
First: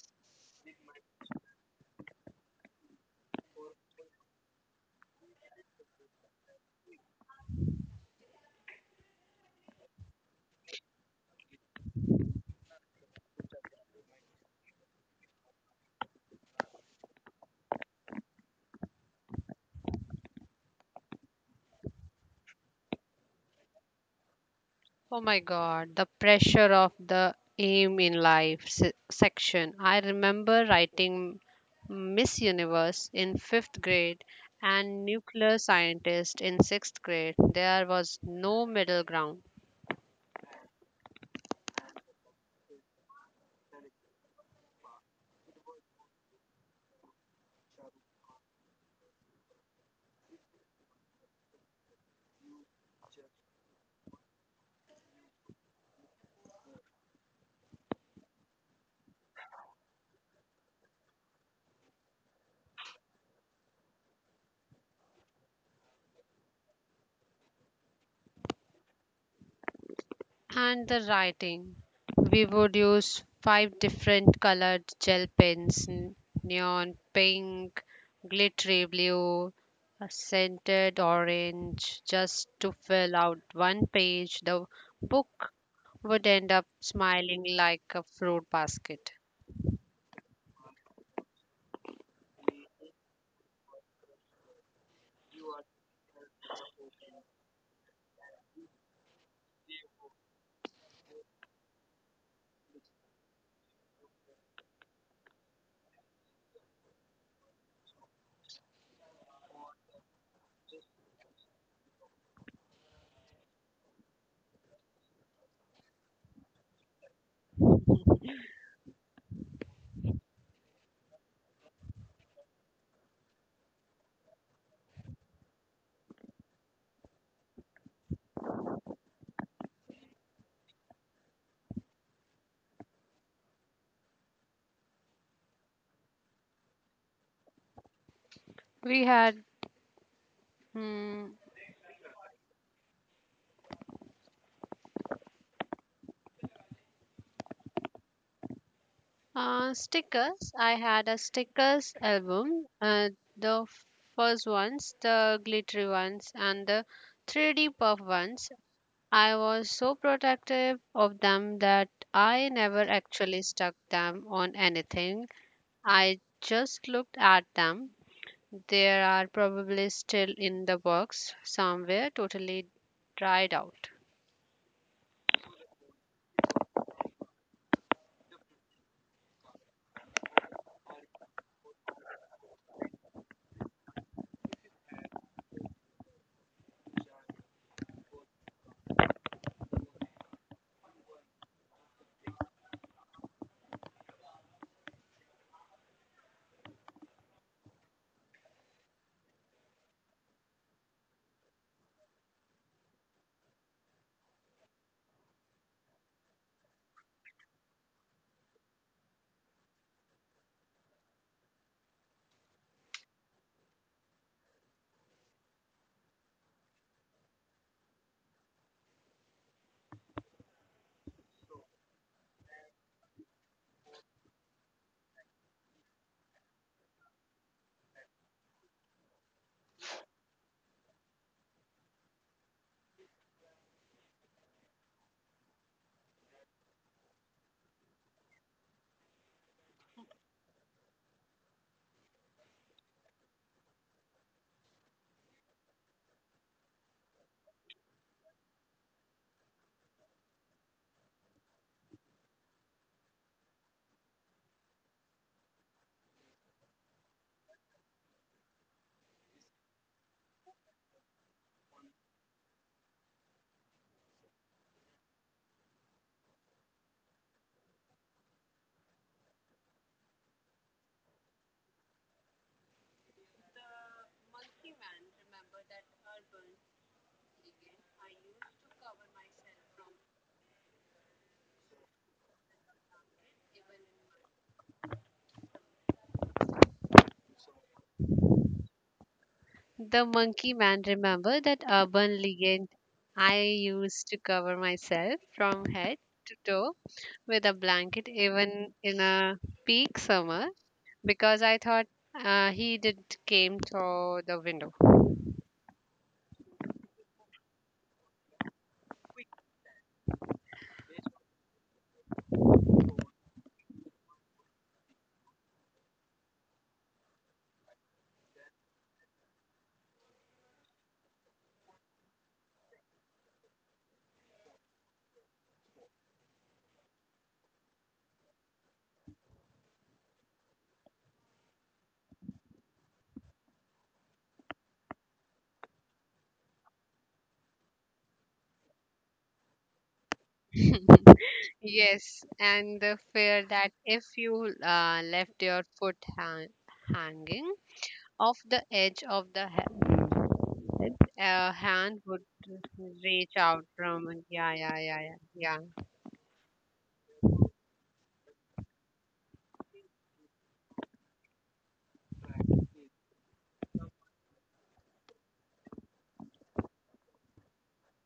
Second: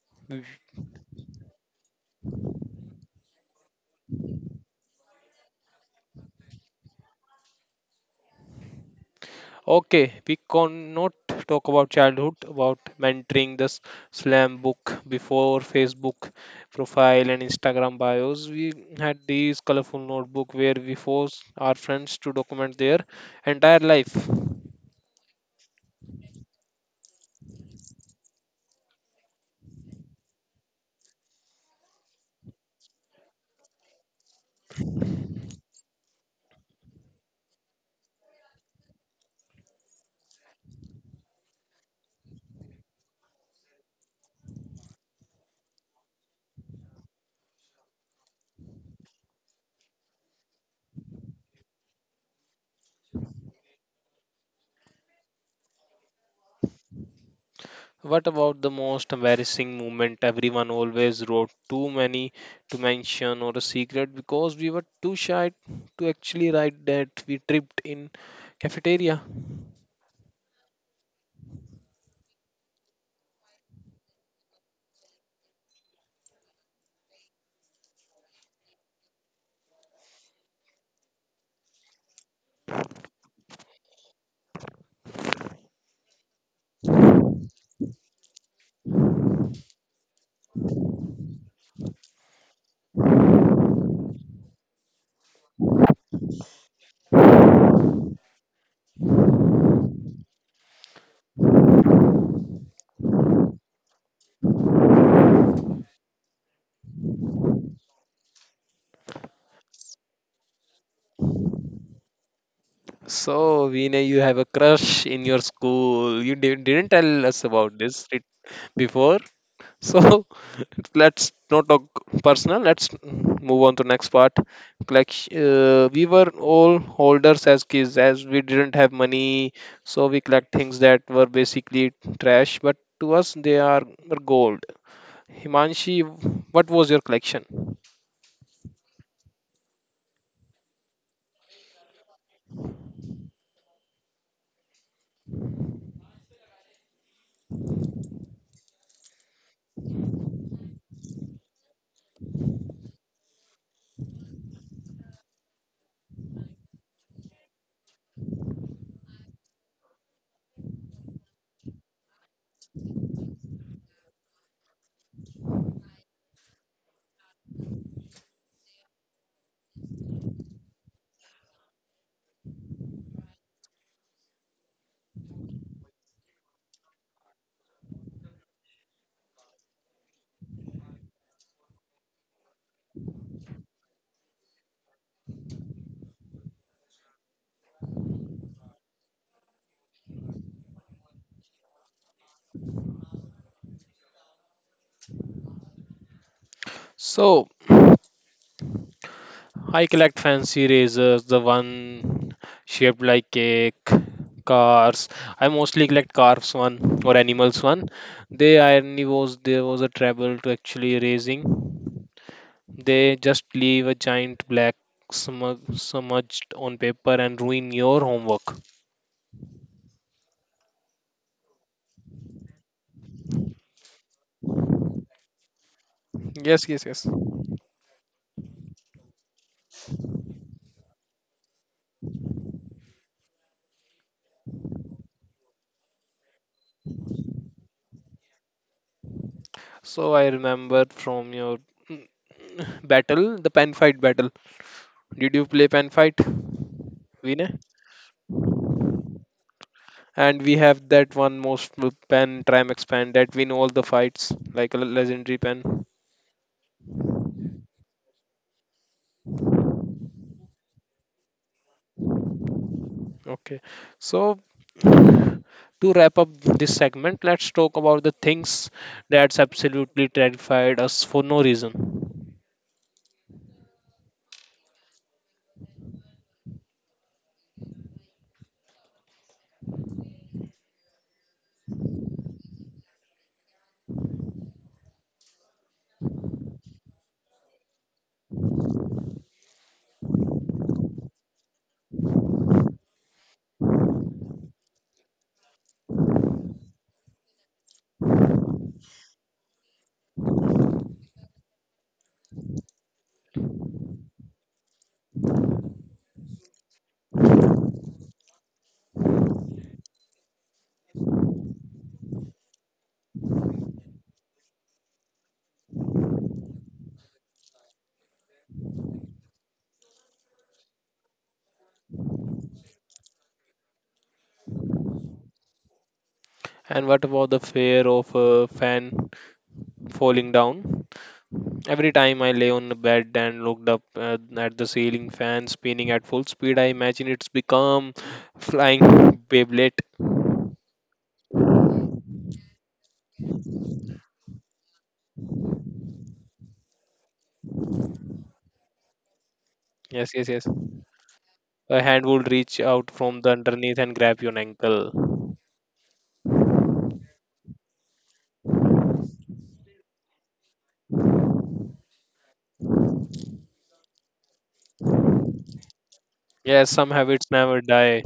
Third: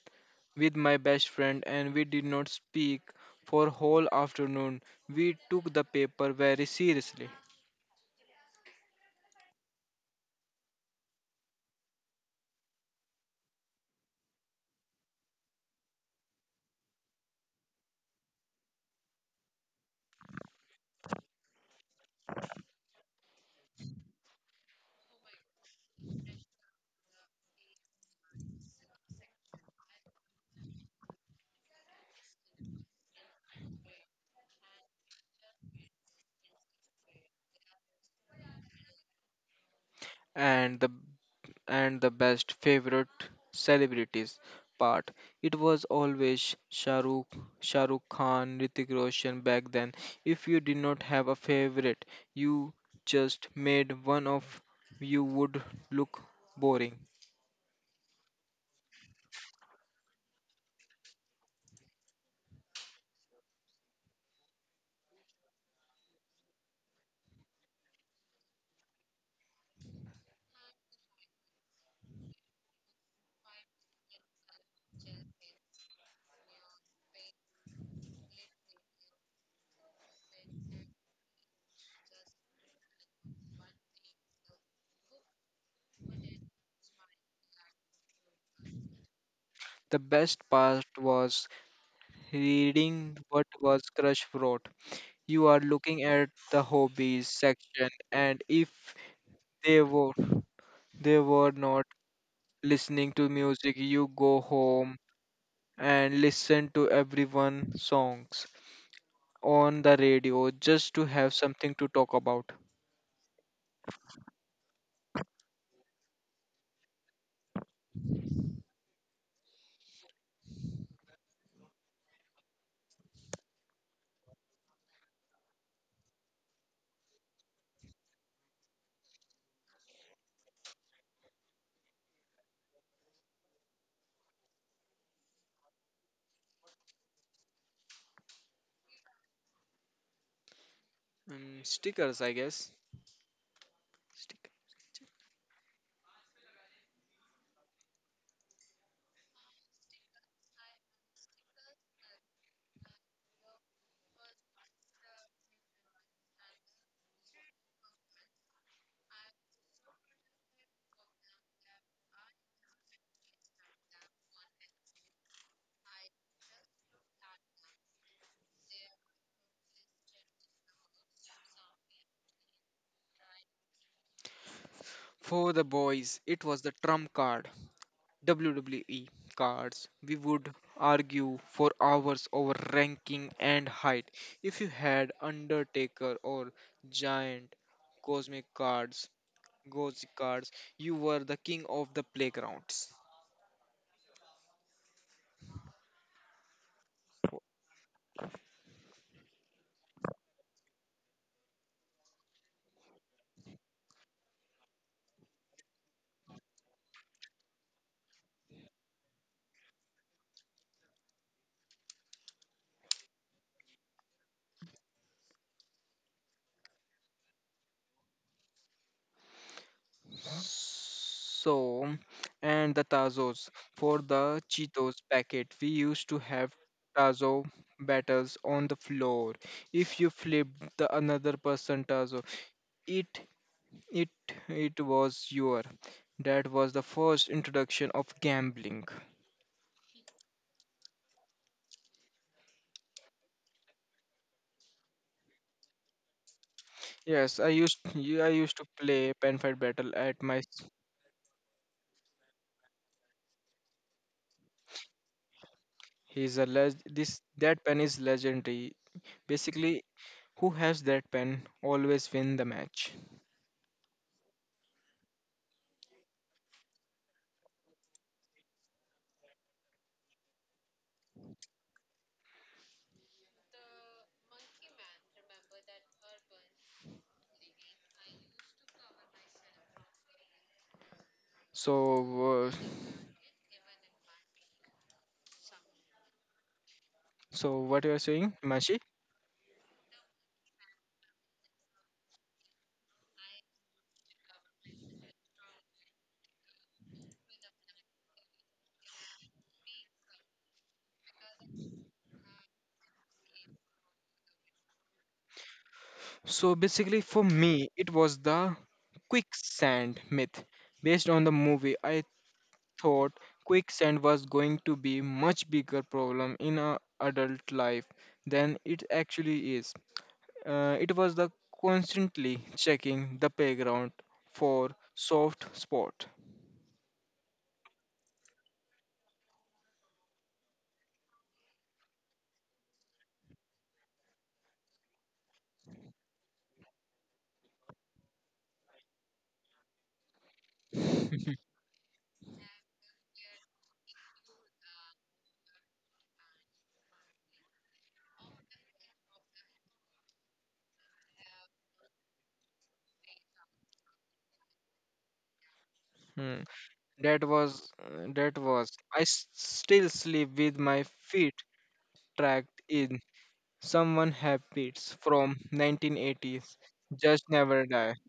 C: with my best friend, and we did not speak for whole afternoon. We took the paper very seriously.
A: Okay, we cannot talk about childhood, about mentoring the slam book before Facebook profile and Instagram bios. We had these colorful notebook where we forced our friends to document their entire life.
B: Oh my god, the pressure of the aim in life section. I remember writing Miss Universe in fifth grade and nuclear scientist in sixth grade. There was no middle ground.
C: and the and the best favorite celebrities part. It was always Shahrukh Khan, Ritik Roshan back then. If you did not have a favorite, you just made one of you would look boring.
A: What about the most embarrassing moment? Everyone always wrote too many to mention or a secret because we were too shy to actually write that we tripped in cafeteria.
B: And the writing, we would use five different colored gel pens, neon pink, glittery blue, a scented orange, just to fill out one page. The book would end up smiling like a fruit basket.
C: The best part was reading what was crush wrote. You are looking at the hobbies section, and if they were they were not listening to music, you go home and listen to everyone songs on the radio just to have something to talk about.
A: So, Vinay, you have a crush in your school. You didn't tell us about this before. So, [LAUGHS] let's not talk personal. Let's move on to next part. Like, we were all holders as kids, as we didn't have money. So, we collect things that were basically trash, but to us, they are gold. Himanshi, what was your collection?
B: We had hmm,
C: Mm, stickers, I guess. Stick.
B: stickers. I had a stickers album. The first ones, the glittery ones, and the 3D puff ones. I was so protective of them that I never actually stuck them on anything. I just looked at them. They are probably still in the box somewhere, totally dried out.
C: For the boys, it was the trump card, WWE cards. We would argue for hours over ranking and height. If you had Undertaker or Giant Cosmic cards, Ghost cards, you were the king of the playgrounds.
A: So, I collect fancy razors, the one shaped like cake, cars. I mostly collect cars one or animals one. They irony was there was a trouble to actually raising. They just leave a giant black smudged on paper and ruin your homework.
C: So, and the Tazos. For the Cheetos packet, we used to have
A: Yes, yes, yes.
C: Tazo battles on the floor. If you flipped the another person Tazo, it it it was your. That was the first introduction of gambling.
A: So I remember from your mm, battle, the pen fight battle. Did you play pen fight,
C: Yes, I
A: Vinay?
C: used yeah, I used to play pen fight battle at my.
A: And we have that one most pen tram expand that win all the fights like a legendary pen.
C: He's a leg. This that pen is legendary. Basically, who has that pen always win the match.
A: Okay, so to wrap up this segment, let's talk about the things that's absolutely terrified us for no reason.
C: So, so what you are saying, Mashi?
B: The monkey man, remember that urban legend? I used to cover myself from head to toe with a blanket, even in a peak summer, because I thought he did came through the window.
C: So basically, for me, it was the quicksand myth. Based on the movie, I thought quicksand was going to be much bigger problem in our adult life than it actually is. It was the constantly checking the playground for soft spot.
A: And what about the fear of a fan falling down? Every time I lay on the bed and looked up at the ceiling fan spinning at full speed, I imagine it's become flying [LAUGHS] beyblade.
B: [LAUGHS] Yes, and the fear that if you left your foot hanging off the edge of the head,
A: Yes, yes, yes. A
B: hand
A: hand
B: would
A: would reach out from the
B: reach out
A: underneath and
B: from.
A: grab your
B: Yeah, yeah,
A: ankle.
B: yeah, yeah, yeah.
C: Hmm. That was that was. I still sleep with my feet tracked in. Someone Have from 1980s
A: Yes, some
C: just
A: habits never
C: never die.
A: die.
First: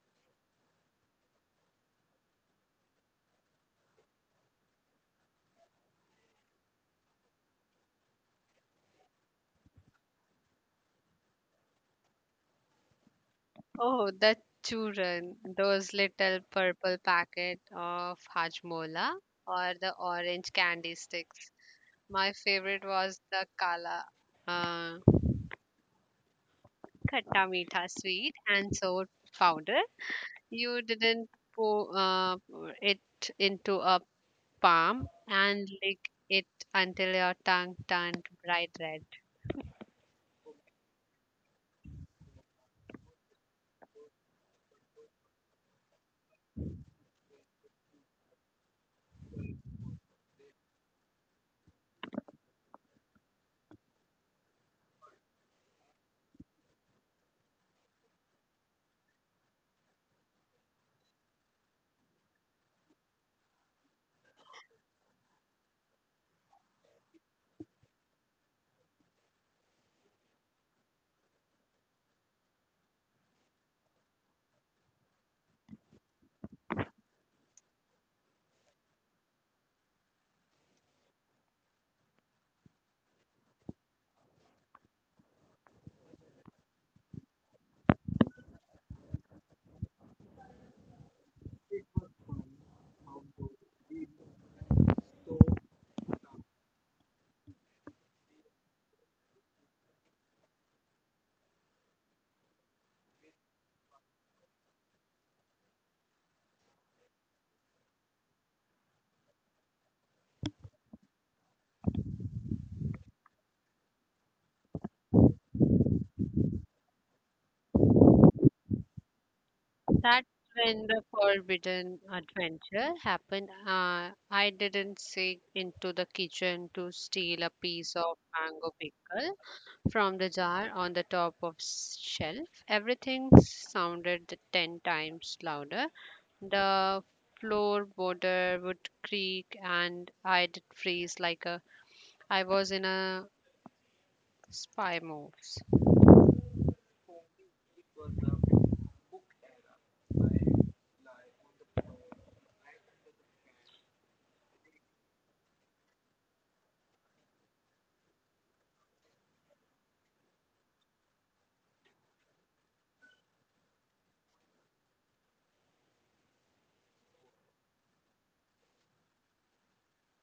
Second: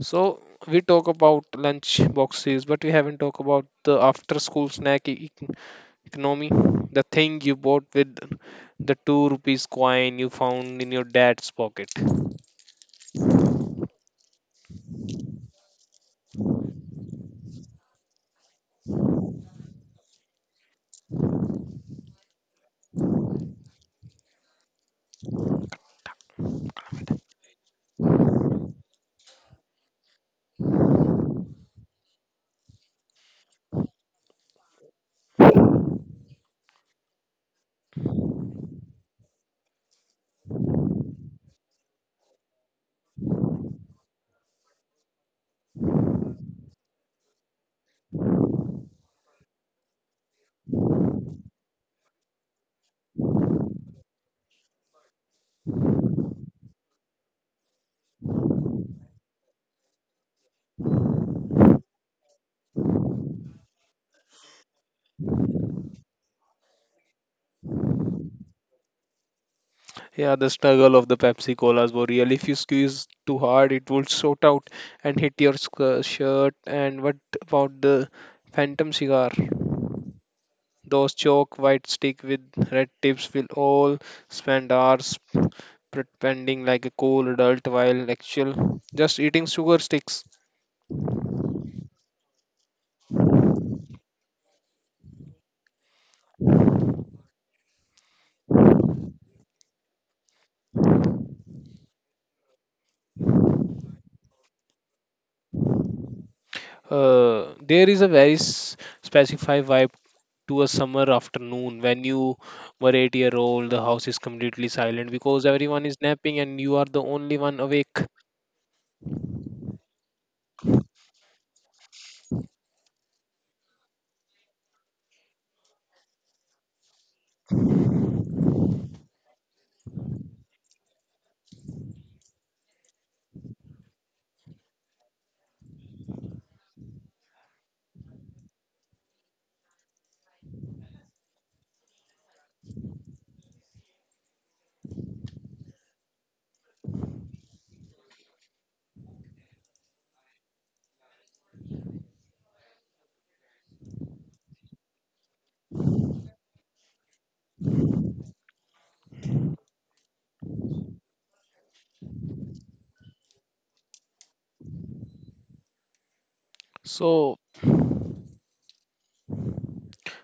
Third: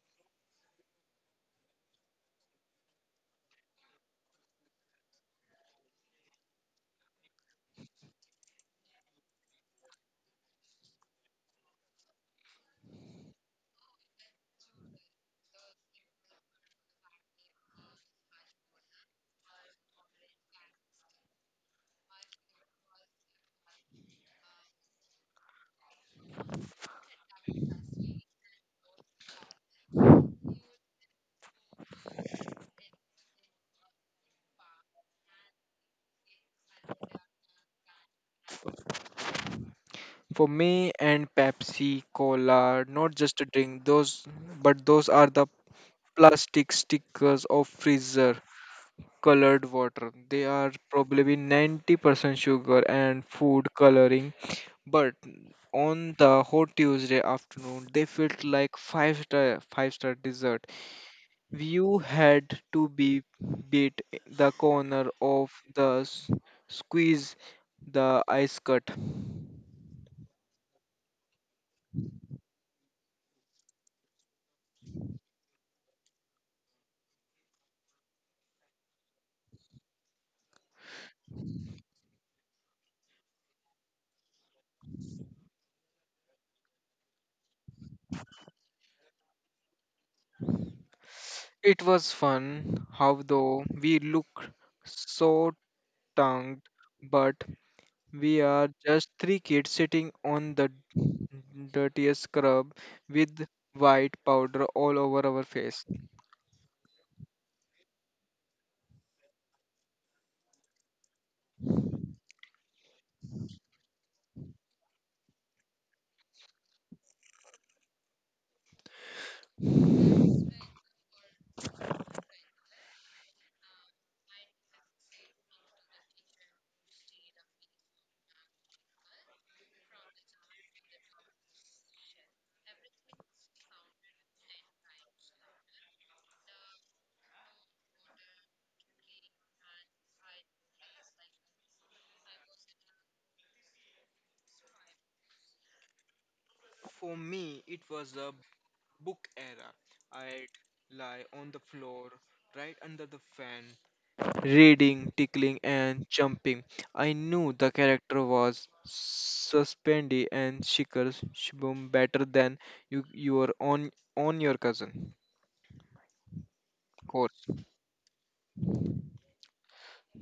A: So we talk about lunch boxes, but we haven't talked about the after school snack economy. The thing you bought with the two rupees coin you found in your dad's pocket.
B: Oh, the children, those little purple packet of hajmola or the orange candy sticks. My favorite was the kala, uh, khatta meetha sweet and sour powder. You didn't pour it into a palm and lick it until your tongue turned bright red.
C: For me and Pepsi Cola, not just a drink, those are the plastic stickers of freezer colored water. They are probably 90% sugar and food coloring, but on the hot Tuesday afternoon, they felt like five-star dessert. You had to be beat the corner of squeeze the ice cut.
A: Yeah, the struggle of the Pepsi colas were real. If you squeeze too hard, it would shoot out and hit your shirt. And what about the phantom cigar? Those chalk white stick with red tips will all spend hours pretending like a cool adult while actual just eating sugar sticks.
C: It was fun, how though we look so tongued, but we are just three kids sitting on the dirtiest scrub with white powder all over our face.
A: There is a very specified vibe to a summer afternoon when you were 8 year old. The house is completely silent because everyone is napping and you are the only one awake.
B: That's when the forbidden adventure happened. I didn't sneak into the kitchen to steal a piece of mango pickle from the jar on the top of shelf. Everything sounded ten times louder. The floorboarder would creak, and I'd freeze like a I was in a spy moves.
C: For me, it was the book era. I'd lie on the floor, right under the fan, reading, tickling, and jumping. I knew the character was suspendy and Shikar Shibum better than your own on your cousin.
A: So
C: Course.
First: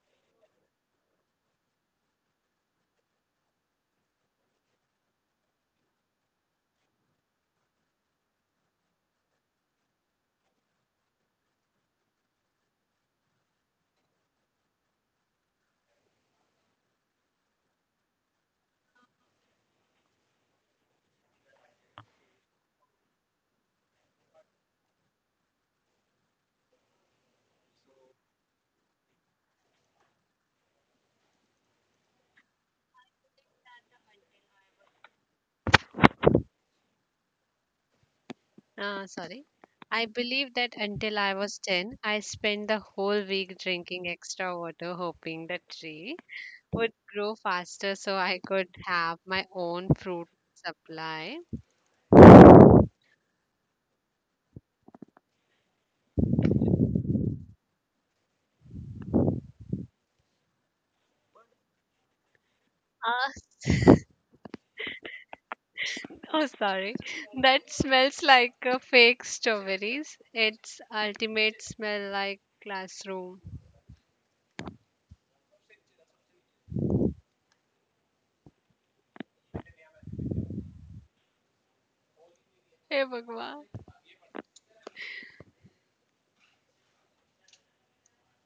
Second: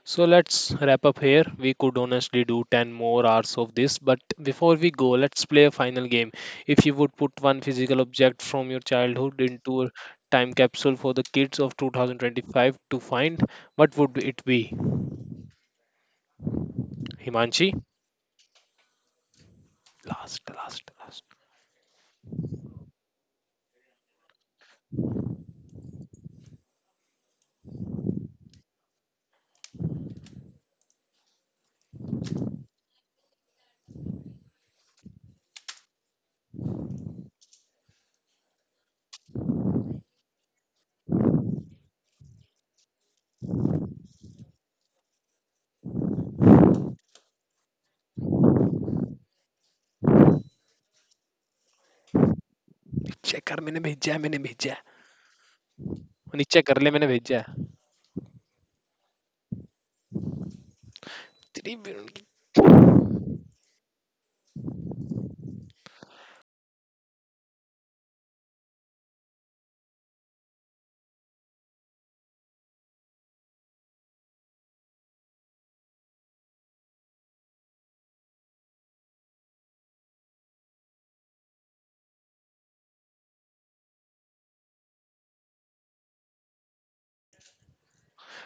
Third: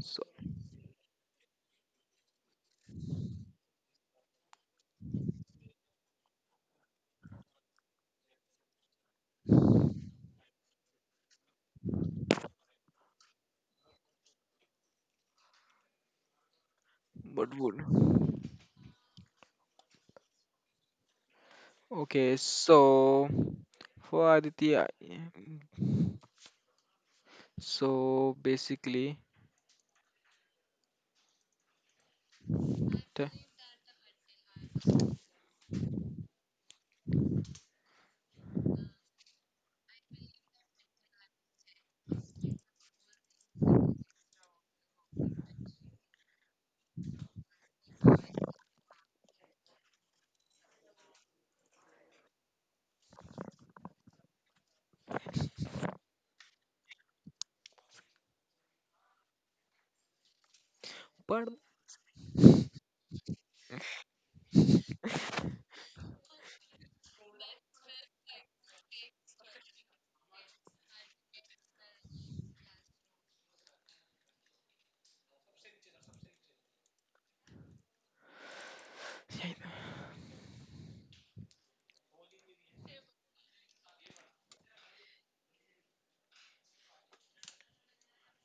C: So
A: So let's wrap up here. We could honestly do 10 more hours of this, but before we go, let's play a final game. If you would put one physical object from your childhood into a time capsule for the kids of 2025 to find, what would it be?
C: but
A: Himanshi?
C: would
A: Last, last, last.
C: okay so for Aditya mm, so basically the-
B: Sorry. I believe that until I was 10, I spent the whole week drinking extra water, hoping the tree would grow faster so I could have my own fruit supply.
A: नीचे कर मैंने भेजा है वो नीचे कर ले मैंने भेजा है
C: but
A: तेरी भी.
B: Ah, [LAUGHS] oh, sorry. That smells like fake strawberries. It's ultimate smell like classroom. Hey, Bhagwan.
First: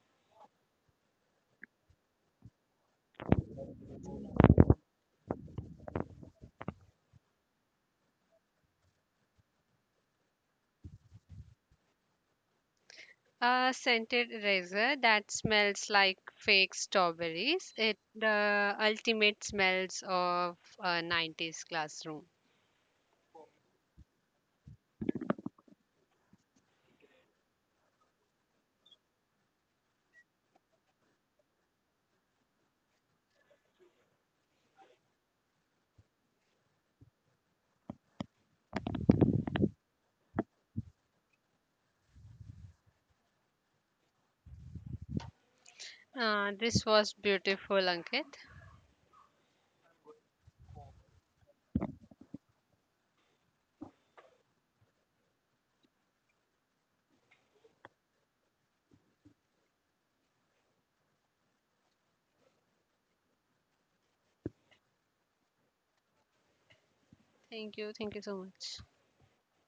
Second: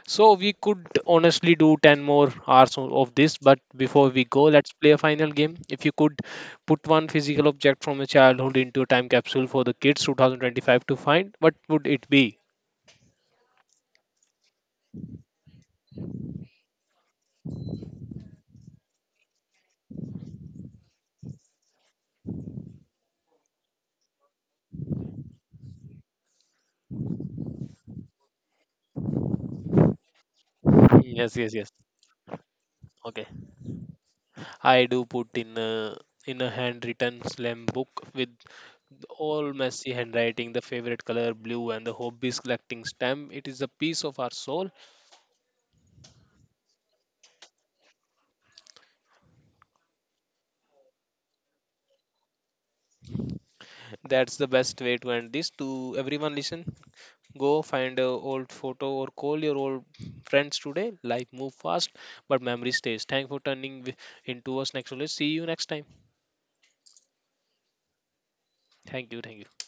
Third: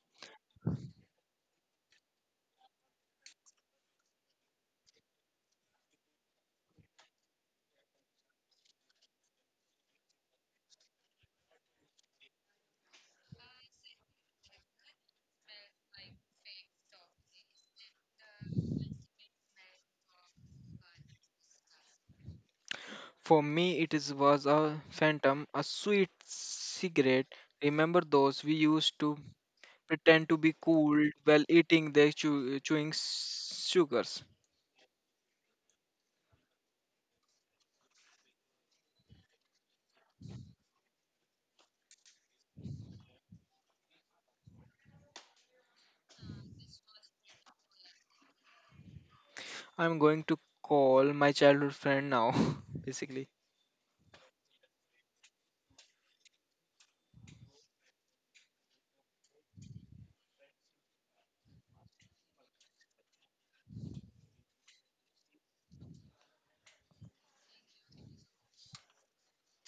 A: So we could honestly do 10 more hours of this, but before we go, let's play a final game. If you could put one physical object from your childhood into a time capsule for the kids 2025 to find, what would it be?
B: A scented razor that smells like fake strawberries. It the ultimate smells of a 90s classroom.
C: For me, it is was a phantom a sweet cigarette. Remember those? We used to pretend to be cool
A: Yes,
C: while
A: yes, yes.
C: eating their chewing
A: Okay.
C: sugars.
A: I do put in a handwritten slam book with all messy handwriting, the favorite color blue, and the hobbies collecting stamp. It is a piece of our soul.
B: This was beautiful, Ankit.
C: I'm going to call my childhood friend now, [LAUGHS] basically.
A: That's the best way to end this. To everyone, listen. Go find a old photo or call your old friends today. Life move fast, but memory stays. Thank for turning into us next knowledge. See you next time.
B: Thank you. Thank you so much.
A: Thank you. Thank you.